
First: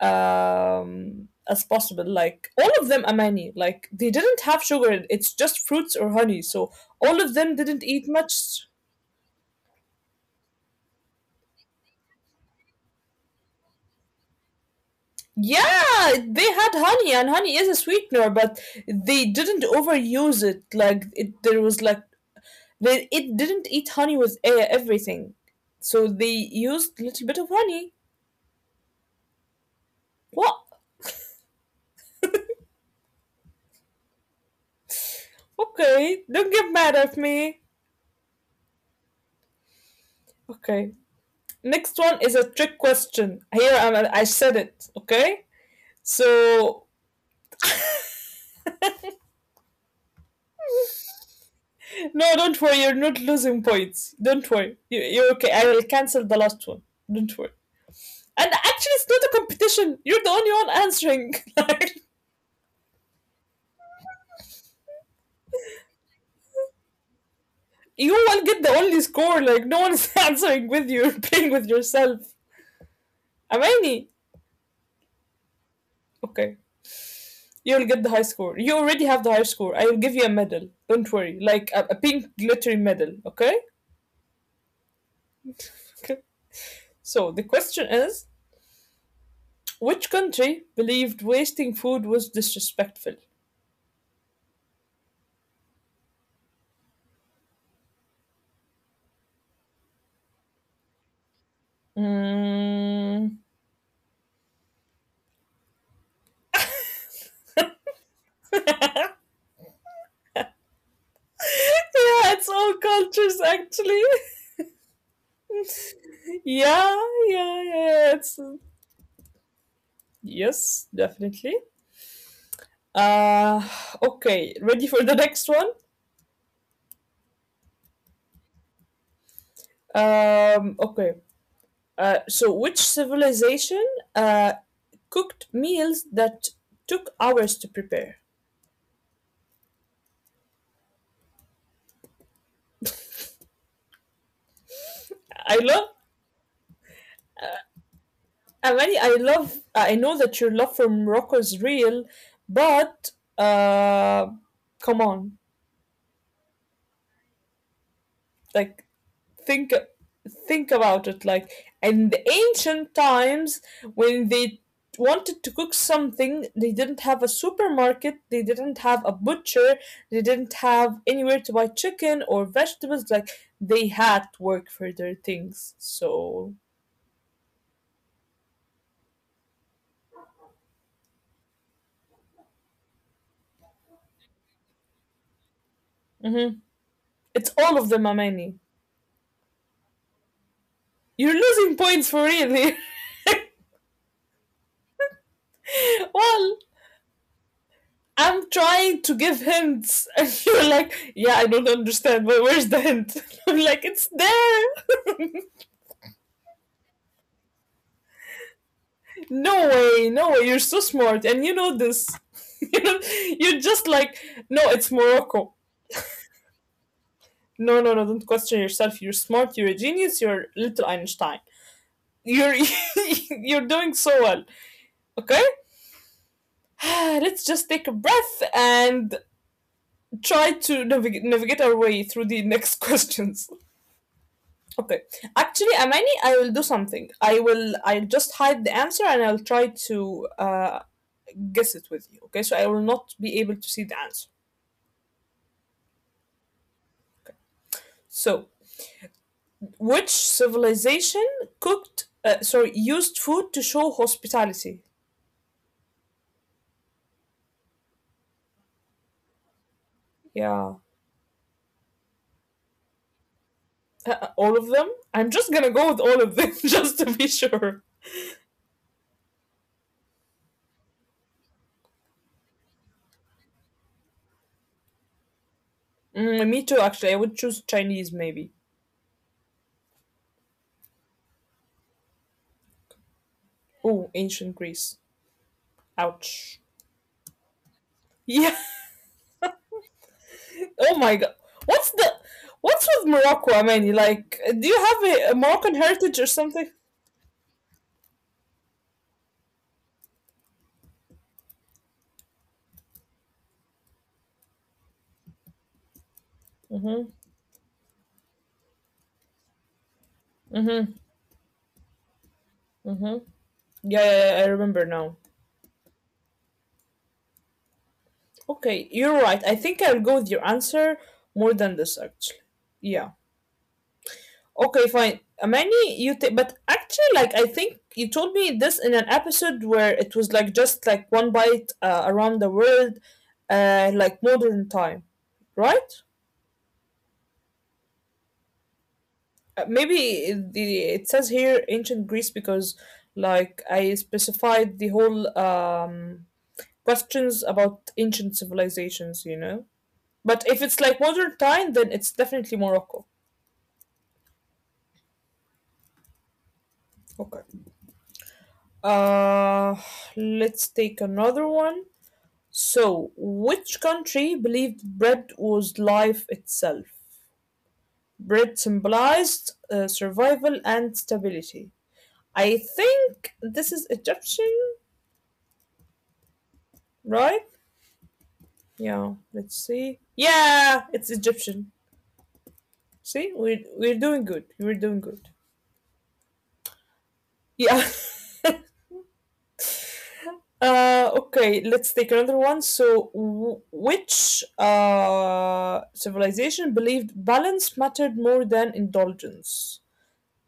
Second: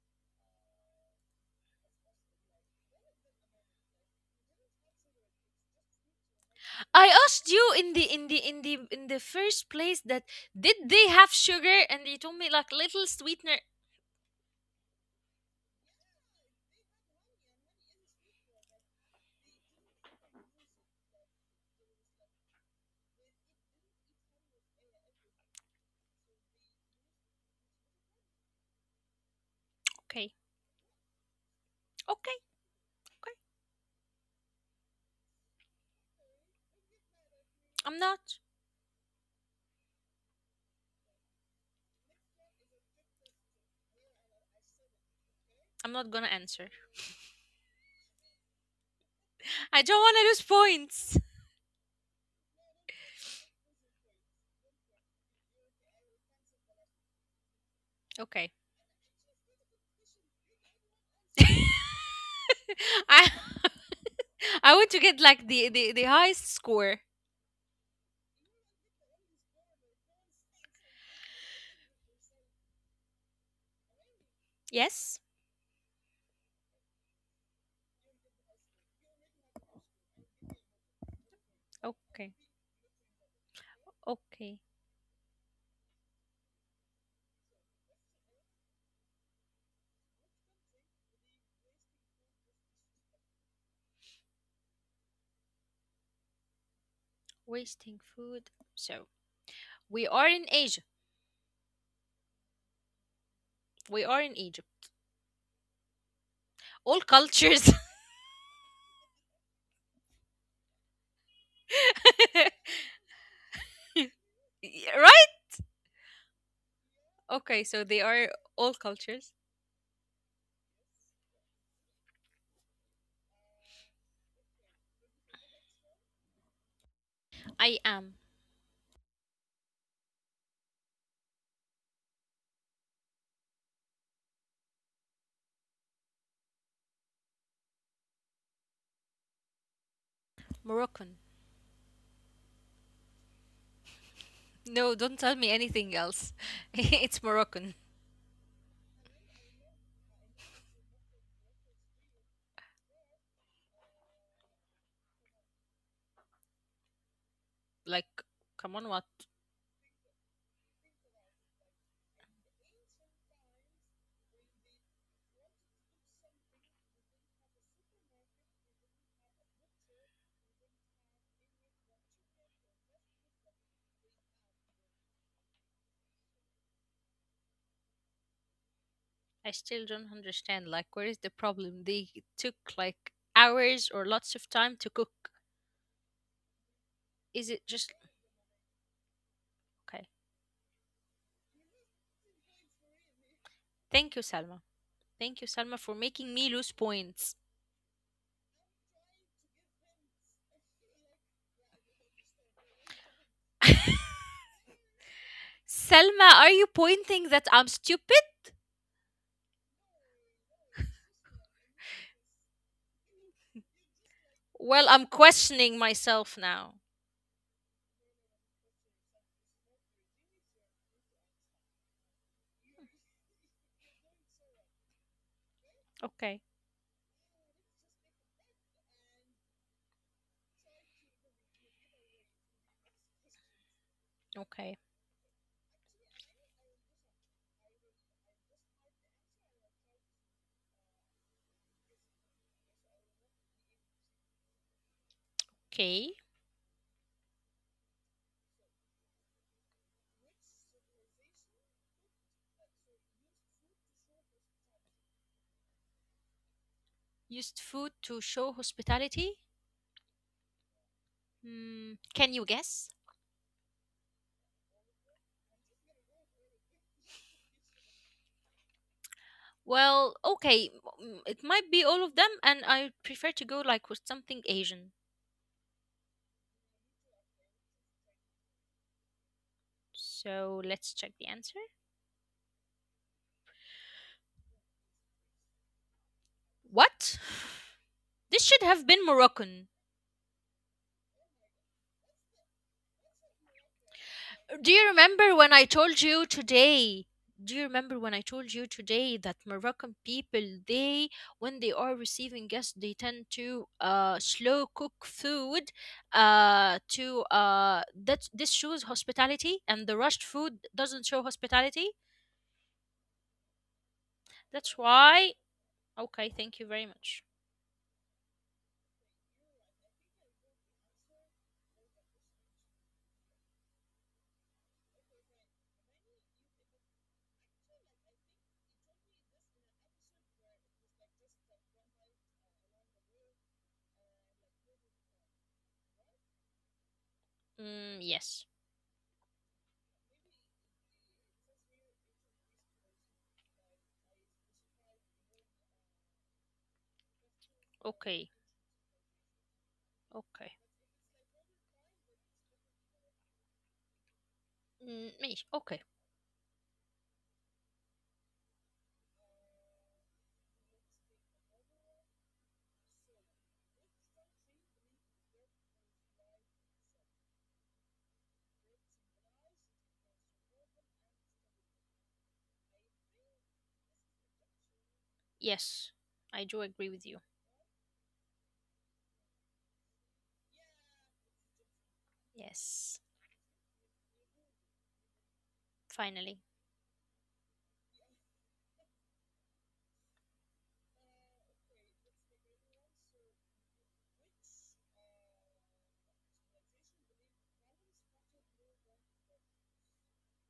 Speaker 1: um, as possible, like all of them, Amani. Like they didn't have sugar, it's just fruits or honey. So
Speaker 2: I
Speaker 1: all of
Speaker 2: asked
Speaker 1: them
Speaker 2: you
Speaker 1: didn't
Speaker 2: in
Speaker 1: eat
Speaker 2: the in the
Speaker 1: much.
Speaker 2: in the in the first place that did they have sugar, and you told me like little sweetener.
Speaker 1: Yeah, they had honey, and honey is a sweetener, but they didn't overuse it. Like there was like it didn't eat honey with everything, so they used a little bit of honey.
Speaker 2: Okay,
Speaker 1: What?
Speaker 2: okay, okay.
Speaker 1: Okay, don't get mad at me.
Speaker 2: I'm not.
Speaker 1: Okay, next one is a trick question. Here I'm. I said it. Okay,
Speaker 2: I'm not gonna answer.
Speaker 1: so
Speaker 2: I don't want to lose points.
Speaker 1: no, don't worry. You're not losing points. Don't worry. You're okay. I will cancel the last one. Don't worry.
Speaker 2: Okay.
Speaker 1: And actually, it's not a competition. You're the only one answering.
Speaker 2: I I want to get like the highest score.
Speaker 1: You will get the only score. No one's answering with you. You're playing with yourself. Amani,
Speaker 2: Yes?
Speaker 1: okay, you'll get the high score. You already have the high score. I will give you a medal. Don't worry. Like, a
Speaker 2: Okay.
Speaker 1: pink glittery medal, okay?
Speaker 2: Okay.
Speaker 1: Okay? So, the question is which country believed wasting food was disrespectful?
Speaker 2: Wasting food. So, we are in Asia.
Speaker 1: Mm,
Speaker 2: We are in Egypt. All cultures.
Speaker 1: yeah, it's all cultures actually.
Speaker 2: Right?
Speaker 1: Yeah,
Speaker 2: Okay,
Speaker 1: yeah,
Speaker 2: so they
Speaker 1: yeah.
Speaker 2: are
Speaker 1: It's
Speaker 2: all cultures.
Speaker 1: yes, definitely. Uh, okay, ready for the next one?
Speaker 2: I am
Speaker 1: Okay. So, which civilization uh, cooked meals that took hours to prepare?
Speaker 2: Moroccan. No, don't tell me
Speaker 1: I
Speaker 2: anything
Speaker 1: love,
Speaker 2: else. It's Moroccan.
Speaker 1: Amani, I love, I know that your love for Morocco is real, but uh, come on.
Speaker 2: Like, come on,
Speaker 1: Like,
Speaker 2: what?
Speaker 1: think think about it, like in the ancient times, when they wanted to cook something, they didn't have a supermarket, they didn't have a butcher, they didn't have anywhere to buy chicken or vegetables. Like, they had to work for their things, so
Speaker 2: I still don't understand. Like, where is the problem? They took like hours or lots of time to cook.
Speaker 1: mhm.
Speaker 2: Is
Speaker 1: It's
Speaker 2: it
Speaker 1: all
Speaker 2: just.
Speaker 1: of them, Amani.
Speaker 2: Okay?
Speaker 1: You're losing points for really.
Speaker 2: Thank you, Selma. Thank you, Selma, for making me
Speaker 1: Well,
Speaker 2: lose points.
Speaker 1: I'm trying to give hints, and you're like, yeah, I don't understand, but where's the hint? I'm like, it's there.
Speaker 2: Selma, are you pointing that I'm stupid?
Speaker 1: No way, no way, you're so smart, and you know this. You know, you're just like, no,
Speaker 2: Well,
Speaker 1: it's
Speaker 2: I'm
Speaker 1: Morocco.
Speaker 2: questioning myself now.
Speaker 1: No, no, no, don't question yourself. You're smart, you're a genius, you're little Einstein. You're you're doing so well. Okay?
Speaker 2: Okay.
Speaker 1: Let's just take a breath and try to navigate our way through the next questions.
Speaker 2: Okay.
Speaker 1: Okay. Actually, Amani, I will do something. I'll just hide the answer, and I'll try to guess it with you. Okay? So I will not be able to see the answer.
Speaker 2: Okay.
Speaker 1: So, which civilization cooked, sorry, used food to show hospitality?
Speaker 2: Used food to show hospitality?
Speaker 1: Yeah,
Speaker 2: Hmm. Can you guess?
Speaker 1: All of them. I'm just gonna go with all of them just to be sure.
Speaker 2: Well, okay. It might be all of them, and I prefer to go like with something Asian.
Speaker 1: Mm, me too, actually. I would choose Chinese, maybe.
Speaker 2: So let's check the answer.
Speaker 1: Oh, ancient Greece. Ouch.
Speaker 2: What? This
Speaker 1: Yeah.
Speaker 2: should have been Moroccan.
Speaker 1: Oh my god. What's the. What's with Morocco, Amani? Like, do
Speaker 2: Do
Speaker 1: you
Speaker 2: you
Speaker 1: have
Speaker 2: remember
Speaker 1: a
Speaker 2: when I
Speaker 1: Moroccan
Speaker 2: told
Speaker 1: heritage
Speaker 2: you
Speaker 1: or something?
Speaker 2: today? Do you remember when I told you today that Moroccan people, they, when they are receiving guests, they tend to slow cook food
Speaker 1: Mm-hmm.
Speaker 2: that this shows hospitality and the rushed food
Speaker 1: Mm-hmm.
Speaker 2: doesn't show hospitality.
Speaker 1: Mm-hmm. Yeah, yeah, yeah, I
Speaker 2: That's
Speaker 1: remember now.
Speaker 2: why. Okay, thank you very much.
Speaker 1: Okay, you're right. I think I'll go with your answer more than this, actually. Yeah. Okay, fine. Amani, you take, but actually, like, I think you told me this in an episode where it was like just like one bite around the world, like modern time, right?
Speaker 2: Mm, yes.
Speaker 1: Maybe the it says here ancient Greece because like I specified the whole questions about
Speaker 2: Okay.
Speaker 1: ancient civilizations, you know. But
Speaker 2: Okay.
Speaker 1: if it's like modern time, then it's definitely Morocco.
Speaker 2: Mm, ماشي. Okay.
Speaker 1: Okay. Uh, let's take another one. So, which country believed bread was life itself? Bread symbolized survival and stability. I think this is Egyptian,
Speaker 2: Yes. I do agree with you.
Speaker 1: right? Yeah, let's see. Yeah, it's Egyptian.
Speaker 2: Yes.
Speaker 1: See, we're doing good. We're doing good.
Speaker 2: Finally.
Speaker 1: Yeah. Okay, let's take another one. So, which civilization believed balance mattered more than indulgence?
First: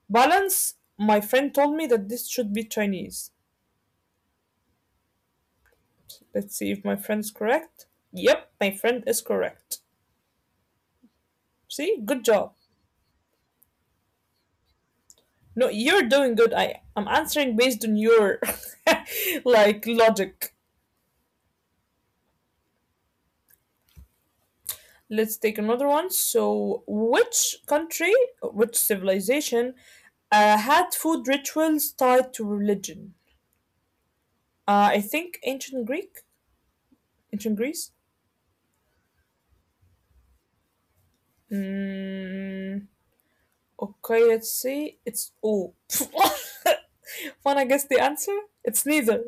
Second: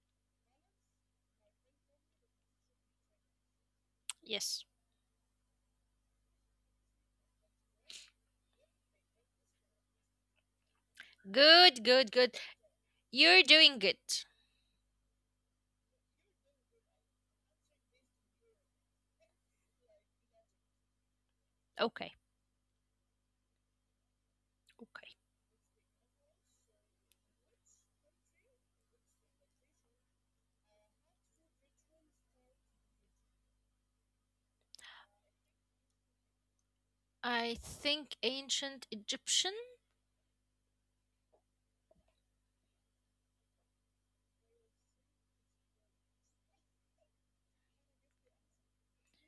Speaker 1: Balance, my friend told me that this should be Chinese.
Speaker 2: Yes.
Speaker 1: Let's see if my friend's correct. Yep, my friend is correct.
Speaker 2: Good,
Speaker 1: See,
Speaker 2: good,
Speaker 1: good
Speaker 2: good.
Speaker 1: job.
Speaker 2: You're doing good.
Speaker 1: No, you're doing good. I'm answering based on your like logic.
Speaker 2: Okay, okay.
Speaker 1: Let's take another one. So, which country, which civilization had food rituals tied to religion? I think ancient Greek, ancient
Speaker 2: I
Speaker 1: Greece.
Speaker 2: think ancient Egyptian.
Speaker 1: Mm, okay, let's see. It's oh, when I guess the answer, it's neither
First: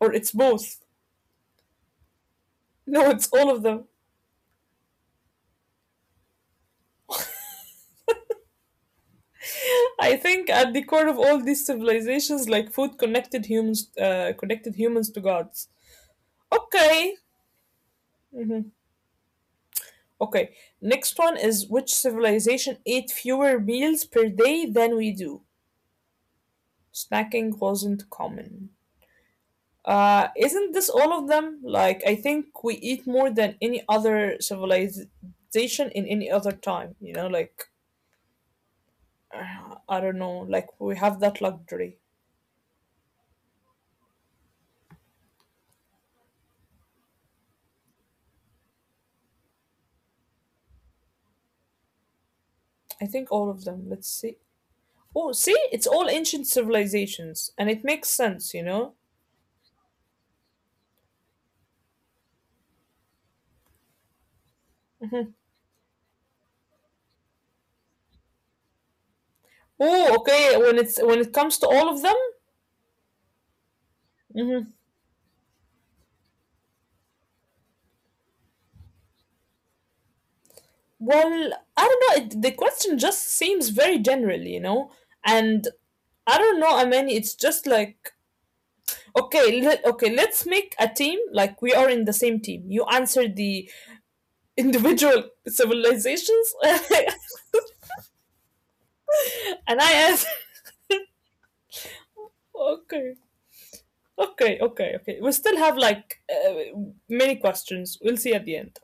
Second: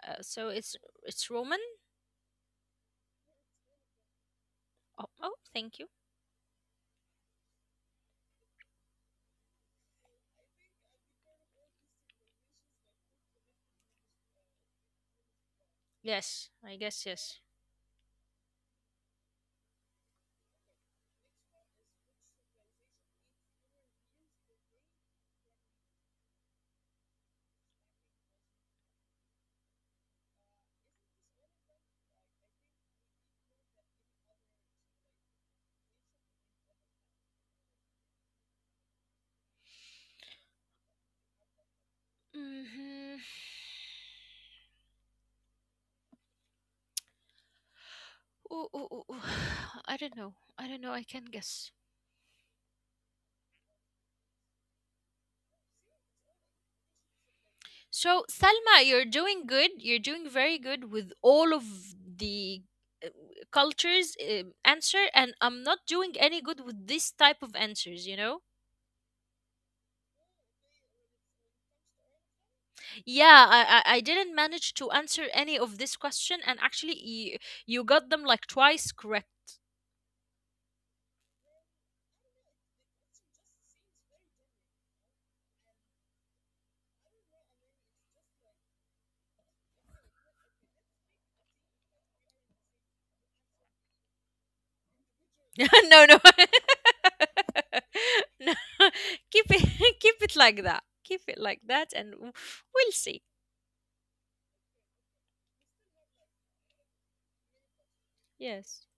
Speaker 1: or it's
Speaker 2: So it's
Speaker 1: both.
Speaker 2: Roman.
Speaker 1: No, it's all of them.
Speaker 2: Oh, oh, thank you.
Speaker 1: I think at the core of all these civilizations, like food, connected humans to gods.
Speaker 2: Yes, I guess
Speaker 1: Okay.
Speaker 2: yes.
Speaker 1: Mhm. Okay. Next one is which civilization ate fewer meals per day than we do? Snacking wasn't common. Isn't this all of them? Like, I think we eat more than any other civilization in any other time. You know, like, I don't know, like, we have that luxury.
Speaker 2: Mm-hmm. Ooh, ooh, ooh, ooh. I don't know. I don't know. I can guess.
Speaker 1: I think all of them. Let's see. Oh, see, it's all ancient civilizations, and it
Speaker 2: So
Speaker 1: makes sense, you
Speaker 2: Salma, you're
Speaker 1: know.
Speaker 2: doing good. You're doing very good with all of the uh, cultures answer, and
Speaker 1: Mhm.
Speaker 2: I'm not doing any good with this type of answers. You know.
Speaker 1: Oh, okay. When it's when it comes to all of them,
Speaker 2: Yeah, I didn't manage
Speaker 1: hmm,
Speaker 2: to answer any of this question, and actually, you got them like twice correct.
Speaker 1: well, I don't know. It, the question just seems very general, you know, and I don't know. I mean, it's just like okay, okay, let's make a team, like we are in the same team. You answer the individual
Speaker 2: No, no, no.
Speaker 1: civilizations, and
Speaker 2: Keep it, keep
Speaker 1: I
Speaker 2: it
Speaker 1: answer.
Speaker 2: like that. Keep it like that, and we'll see.
Speaker 1: Okay, okay, okay, okay. We still have like many questions. We'll see at the
Speaker 2: Yes,
Speaker 1: end.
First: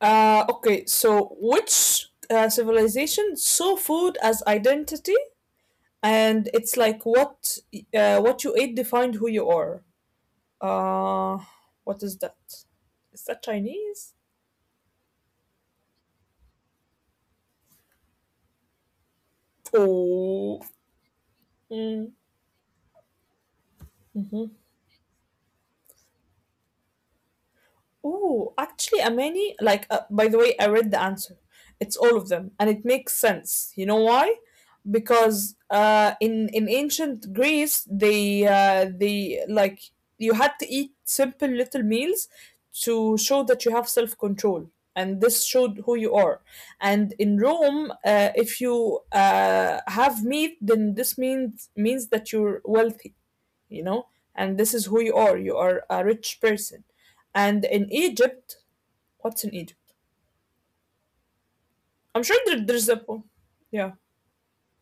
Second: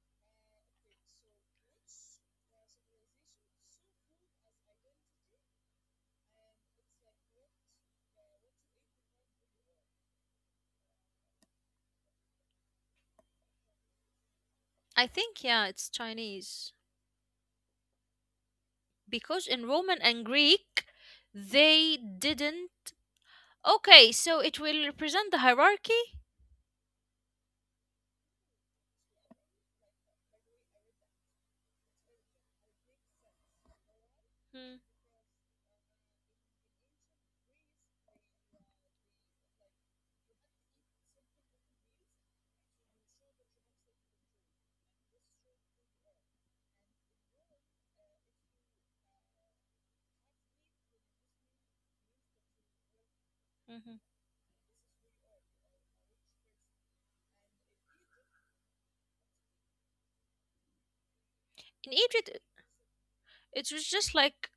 Speaker 1: Okay, so which civilization saw food as identity, and it's like what you ate defined who you are. Uh, what is that? Is that Chinese?
Speaker 2: I think yeah, it's Chinese because in Roman and
Speaker 1: Oh.
Speaker 2: Greek, they
Speaker 1: Mm.
Speaker 2: didn't. Okay, so it will represent the hierarchy.
Speaker 1: Oh, actually, Amani, like, by the way, I read the answer. It's all of them, and it makes sense. You know why?
Speaker 2: Mm,
Speaker 1: Because in ancient Greece, they like you had to eat simple little meals to show that you have self control, and this showed who you are. And in Rome, if you have meat, then this means that you're wealthy, you know,
Speaker 2: mhm.
Speaker 1: and this is who you are, you are a rich person. And in Egypt, what's in Egypt?
Speaker 2: In
Speaker 1: I'm sure
Speaker 2: Egypt,
Speaker 1: there's a yeah.
Speaker 2: it was just like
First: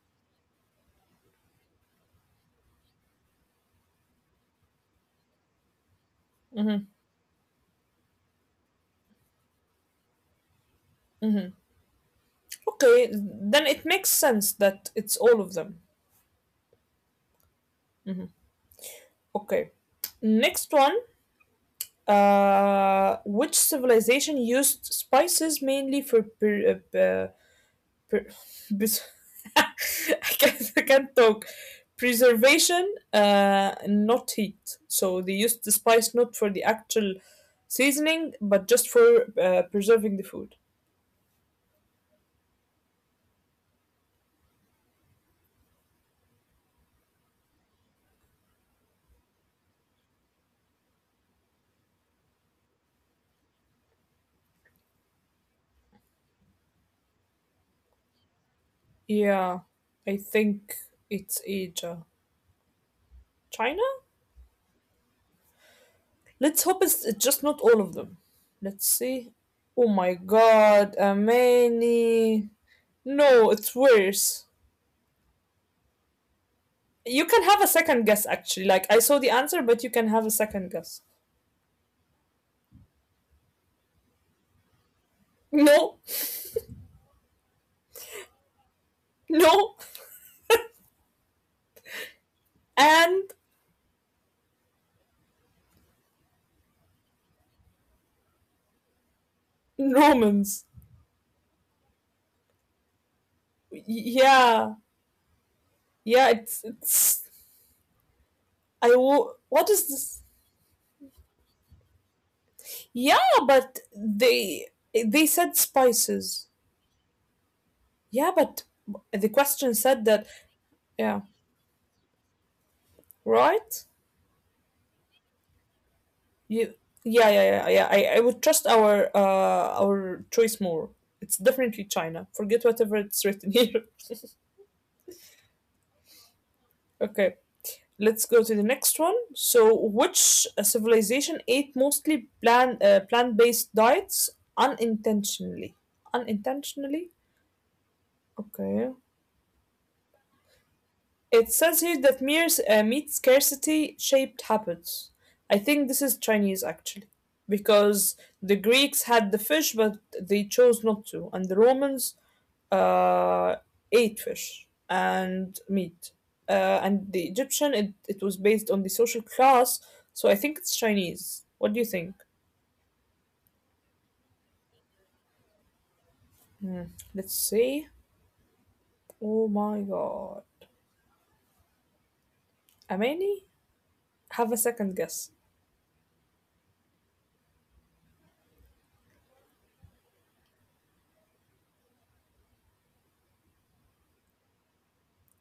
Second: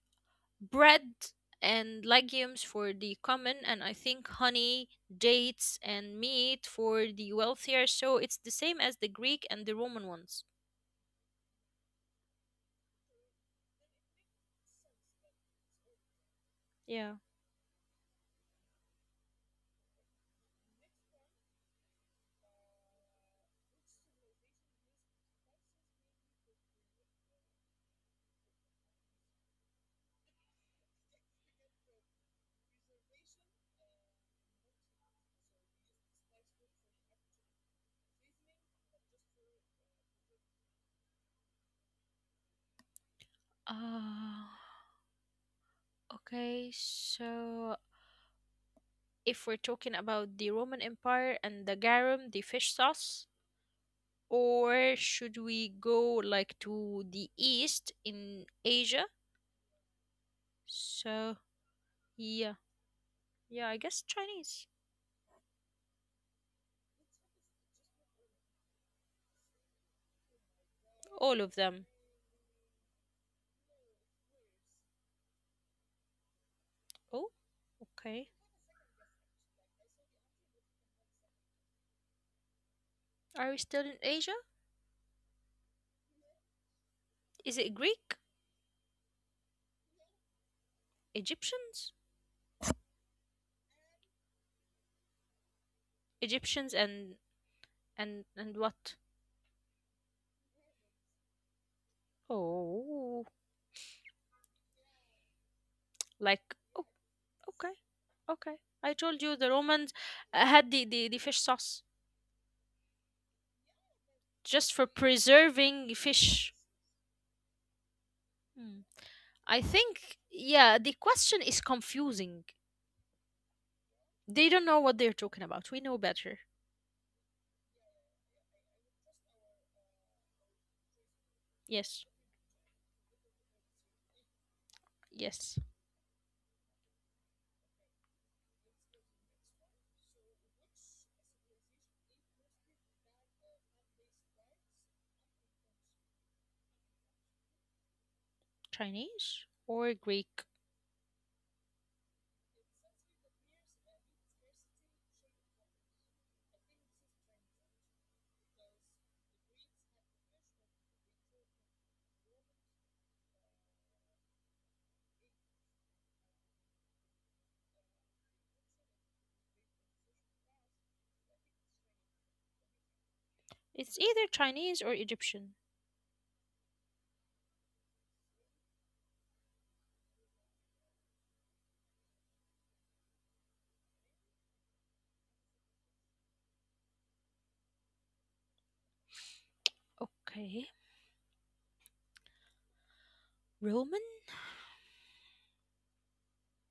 Speaker 2: bread and legumes for the common, and I think honey, dates, and meat
Speaker 1: Hmm.
Speaker 2: for the wealthier, so it's the same as the Greek and the Roman ones.
Speaker 1: Okay, then it makes sense that it's all of them. Okay, next one. Which civilization used spices mainly for per- bes- I I can't talk. Preservation, not heat. So they used the spice not for the actual seasoning, but just for preserving the food.
Speaker 2: Uh, okay, so if we're talking about the Roman Empire and the garum, the fish sauce, or should we go like to the east in Asia?
Speaker 1: Yeah, I think
Speaker 2: So
Speaker 1: it's Asia.
Speaker 2: yeah, yeah, I guess
Speaker 1: China?
Speaker 2: Chinese.
Speaker 1: Let's hope it's just not all of them. Let's see. Oh my god,
Speaker 2: All of them.
Speaker 1: Amani. No, it's worse.
Speaker 2: Oh,
Speaker 1: You can have a
Speaker 2: okay.
Speaker 1: second guess actually. Like I saw the answer, but you can have a second guess.
Speaker 2: Are we still in Asia?
Speaker 1: No.
Speaker 2: Is it Greek?
Speaker 1: No.
Speaker 2: Egyptians?
Speaker 1: And
Speaker 2: Egyptians and and what?
Speaker 1: Romans.
Speaker 2: Oh,
Speaker 1: Yeah.
Speaker 2: like
Speaker 1: Yeah,
Speaker 2: oh,
Speaker 1: it's
Speaker 2: okay, okay. I told you the Romans
Speaker 1: what is this?
Speaker 2: had the fish sauce
Speaker 1: Yeah, but
Speaker 2: just for
Speaker 1: they
Speaker 2: preserving
Speaker 1: said
Speaker 2: fish.
Speaker 1: spices. Yeah,
Speaker 2: Hmm.
Speaker 1: but
Speaker 2: I
Speaker 1: the question
Speaker 2: think
Speaker 1: said that
Speaker 2: yeah, the question
Speaker 1: yeah,
Speaker 2: is confusing.
Speaker 1: right?
Speaker 2: They don't know what they're talking about. We know better.
Speaker 1: You yeah, yeah, yeah, yeah. I would trust our choice more. It's
Speaker 2: Yes.
Speaker 1: definitely China. Forget whatever it's written here.
Speaker 2: Yes.
Speaker 1: Okay. Let's go to the next one. So, which civilization ate mostly plant-based diets unintentionally? Unintentionally? Okay.
Speaker 2: Chinese or Greek?
Speaker 1: It says here that mere meat scarcity shaped habits. I think this is Chinese actually, because the Greeks had the fish, but they chose not to, and the Romans uh, ate fish and meat. And the Egyptian, it was based on the social class, so I think it's Chinese. What do you think?
Speaker 2: It's either Chinese or Egyptian.
Speaker 1: Let's see. Oh my god. Amani? Have a second guess.
Speaker 2: Okay. Roman?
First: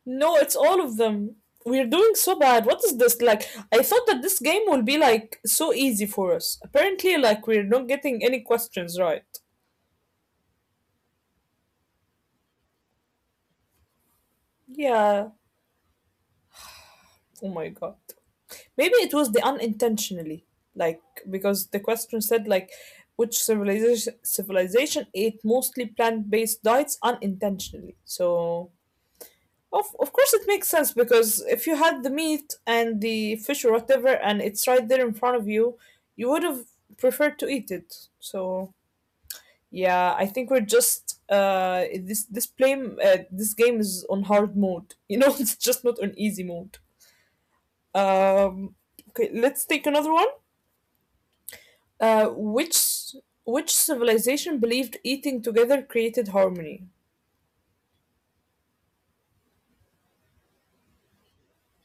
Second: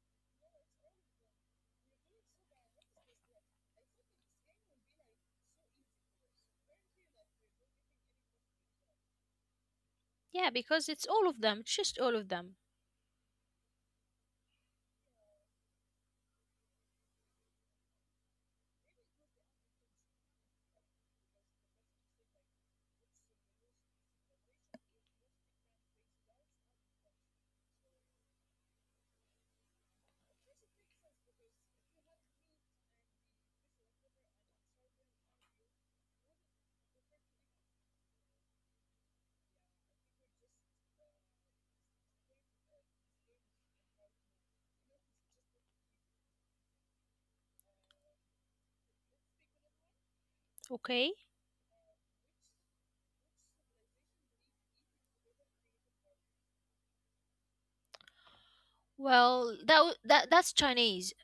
Speaker 1: No, it's all of them. We're doing so bad. What is this? Like, I thought that this game will be like so easy for us. Apparently, like, we're not getting any questions right.
Speaker 2: Yeah, because it's all of them, just all of them.
Speaker 1: Yeah. Oh my god. Maybe it was the unintentionally, like because the question said like which civilization ate mostly plant-based diets unintentionally. So of course it makes sense, because if you had the meat and the fish or whatever and it's right there in front of you, you would have preferred to eat it. So yeah, I think we're just this game is on hard mode. You know, it's just not on easy mode. Um okay, let's take another one.
Speaker 2: Okay.
Speaker 1: Uh, which which civilization believed eating together created harmony?
Speaker 2: Well, that that's Chinese.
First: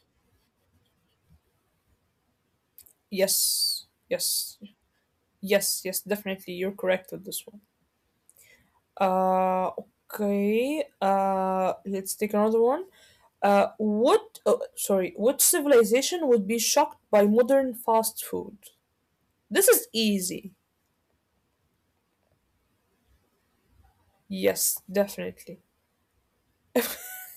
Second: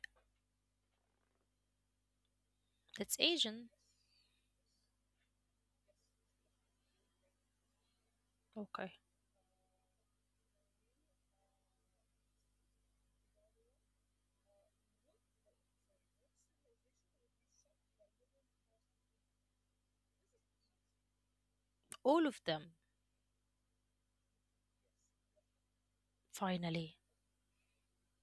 Speaker 2: That's Asian.
Speaker 1: Yes, yes, yes, yes. Definitely, you're correct with this one.
Speaker 2: Okay.
Speaker 1: Uh, okay. Let's take another one. What? Oh, sorry. Which civilization would be shocked by modern fast food? This is easy.
Speaker 2: All of them,
Speaker 1: Yes, definitely.
Speaker 2: finally.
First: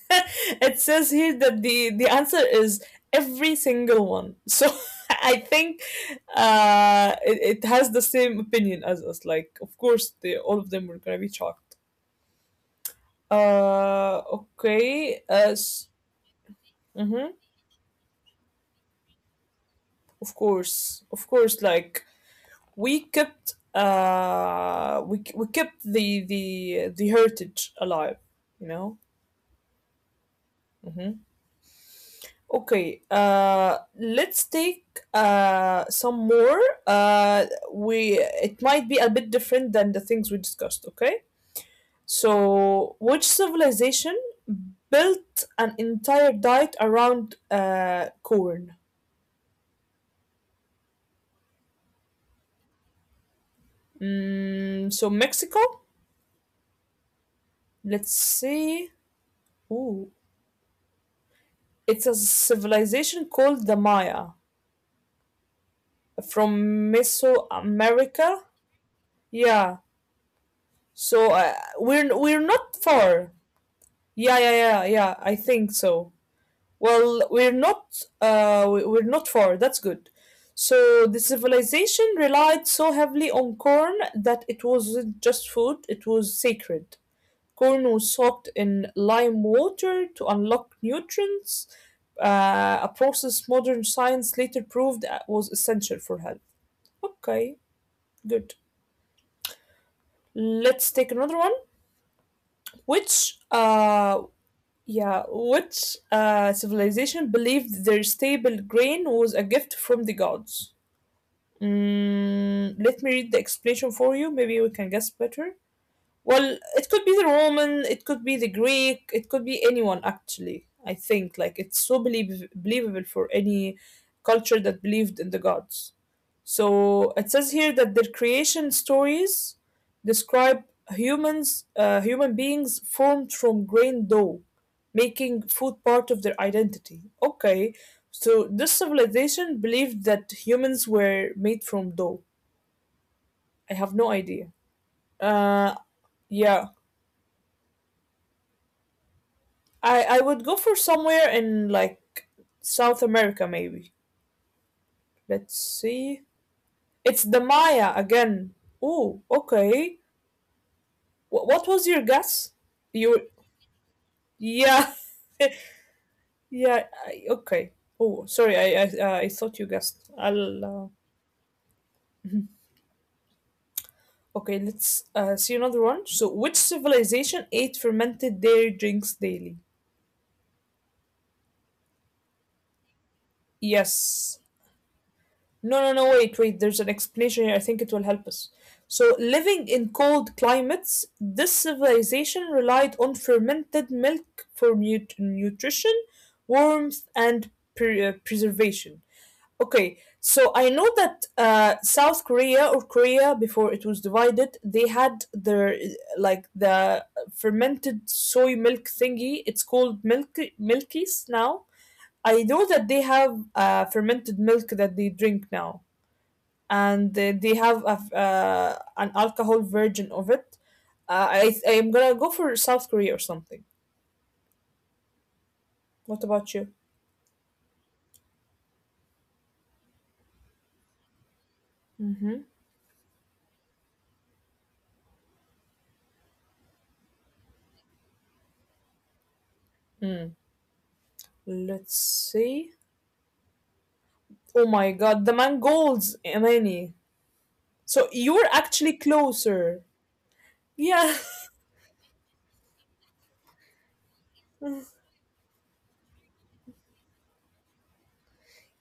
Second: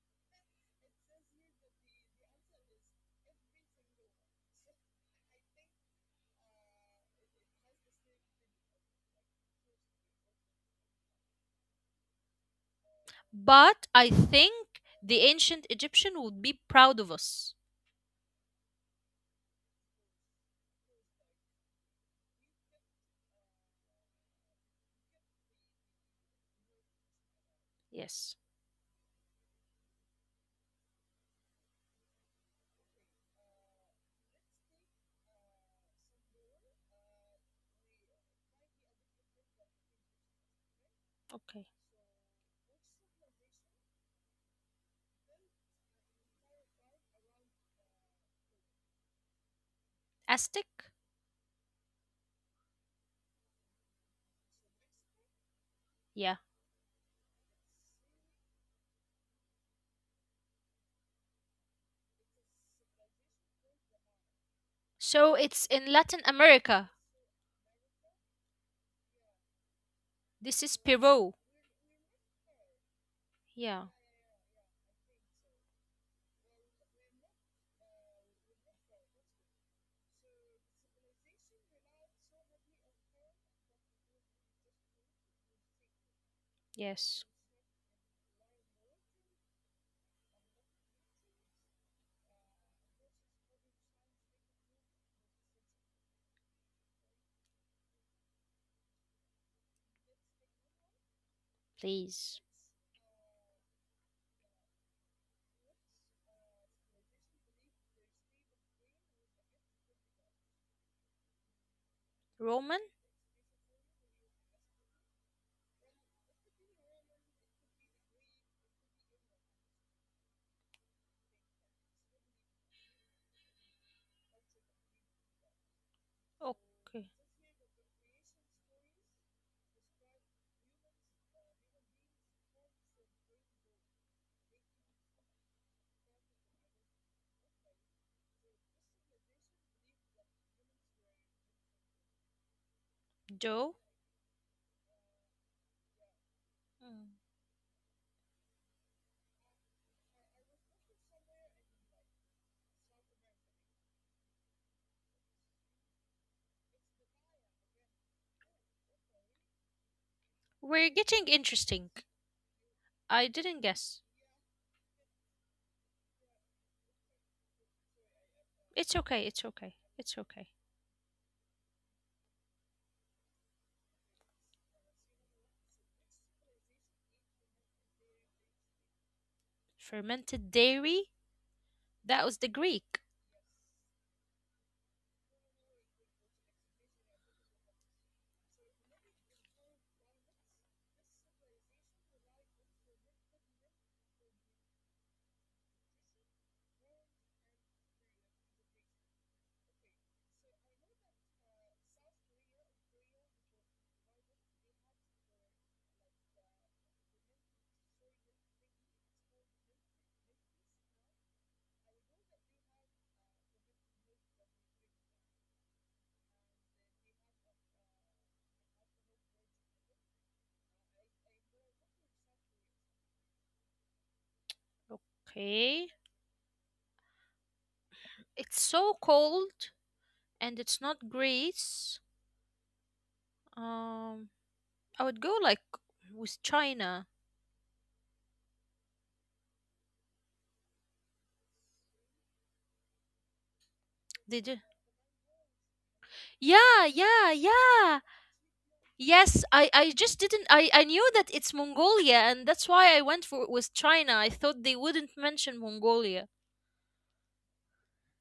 Speaker 1: It says here that the answer is every single one. So I think it has the same opinion as us. Like, of course, all of them were gonna be shocked.
Speaker 2: But I
Speaker 1: Okay.
Speaker 2: think the ancient Egyptian would be
Speaker 1: Mm,
Speaker 2: proud of us.
Speaker 1: of course, of course. Like, we kept we kept the the the heritage alive. You know.
Speaker 2: Yes.
Speaker 1: Mm-hmm. Okay, let's take some more. Uh, we it might be a bit different than the things we discussed. Okay,
Speaker 2: Okay.
Speaker 1: so which civilization built an entire diet around corn?
Speaker 2: Aztec?
Speaker 1: Mm, so Mexico.
Speaker 2: Yeah.
Speaker 1: Let's see. Ooh, it's a civilization called the Maya
Speaker 2: So it's in Latin
Speaker 1: from
Speaker 2: America.
Speaker 1: Mesoamerica. Yeah.
Speaker 2: This
Speaker 1: So
Speaker 2: is Peru.
Speaker 1: we're not far. Yeah,
Speaker 2: Yeah.
Speaker 1: yeah, yeah, yeah. I think so. Well, we're not we're not far. That's good. So the civilization relied so heavily on corn that it wasn't just food, it was sacred. Corn
Speaker 2: Yes.
Speaker 1: was soaked in lime water to unlock nutrients, a process modern science later proved was essential for health. Okay, good. Let's take another one. Which
Speaker 2: Please.
Speaker 1: Yeah, which civilization believed their stable grain was a gift from the gods? Mm, let me read the
Speaker 2: Roman?
Speaker 1: explanation for you. Maybe we can guess better. Well, it could be the Roman, it could be the Greek, it could be anyone actually. I think like it's so believable for any culture that believed in the gods. So it says here
Speaker 2: Okay.
Speaker 1: that their creation stories describe humans, human beings formed from grain dough, making food part of their identity. Okay, so this civilization believed that humans were made from dough. I have no
Speaker 2: Joe,
Speaker 1: idea. Uh, yeah, I would go for somewhere in like South America maybe. Let's see. It's the Maya again. Oh, okay. Wh-
Speaker 2: we're
Speaker 1: what was
Speaker 2: getting
Speaker 1: your guess?
Speaker 2: interesting.
Speaker 1: You
Speaker 2: I didn't guess.
Speaker 1: yeah. Yeah, I, okay. Oh, sorry. I thought
Speaker 2: It's
Speaker 1: you
Speaker 2: okay,
Speaker 1: guessed.
Speaker 2: it's okay,
Speaker 1: I'll
Speaker 2: it's okay.
Speaker 1: okay. Let's see another one. So, which civilization ate fermented dairy drinks daily?
Speaker 2: Fermented dairy? That was the Greek.
Speaker 1: Yes. No, no, no. Wait, wait. There's an explanation here. I think it will help us. So, living in cold climates, this civilization relied on fermented milk for nutrition, warmth, and preservation. Okay, so I know that South Korea or Korea before it was divided, they had their like the fermented soy milk thingy. It's called milk milkies now. I know that they have fermented milk that they drink now, and they have a, an alcohol version of it. I am gonna go for South Korea or something. What
Speaker 2: Okay.
Speaker 1: about you?
Speaker 2: It's so cold and it's not Greece. Um, I would go like with China.
Speaker 1: Hmm. Let's see. Oh my
Speaker 2: Did you?
Speaker 1: God, the mangolds, Imani.
Speaker 2: Yeah, yeah,
Speaker 1: So you're
Speaker 2: yeah.
Speaker 1: actually closer.
Speaker 2: Yes, I just didn't
Speaker 1: Yeah.
Speaker 2: I knew that it's Mongolia and that's why I went for with China. I thought they wouldn't mention Mongolia.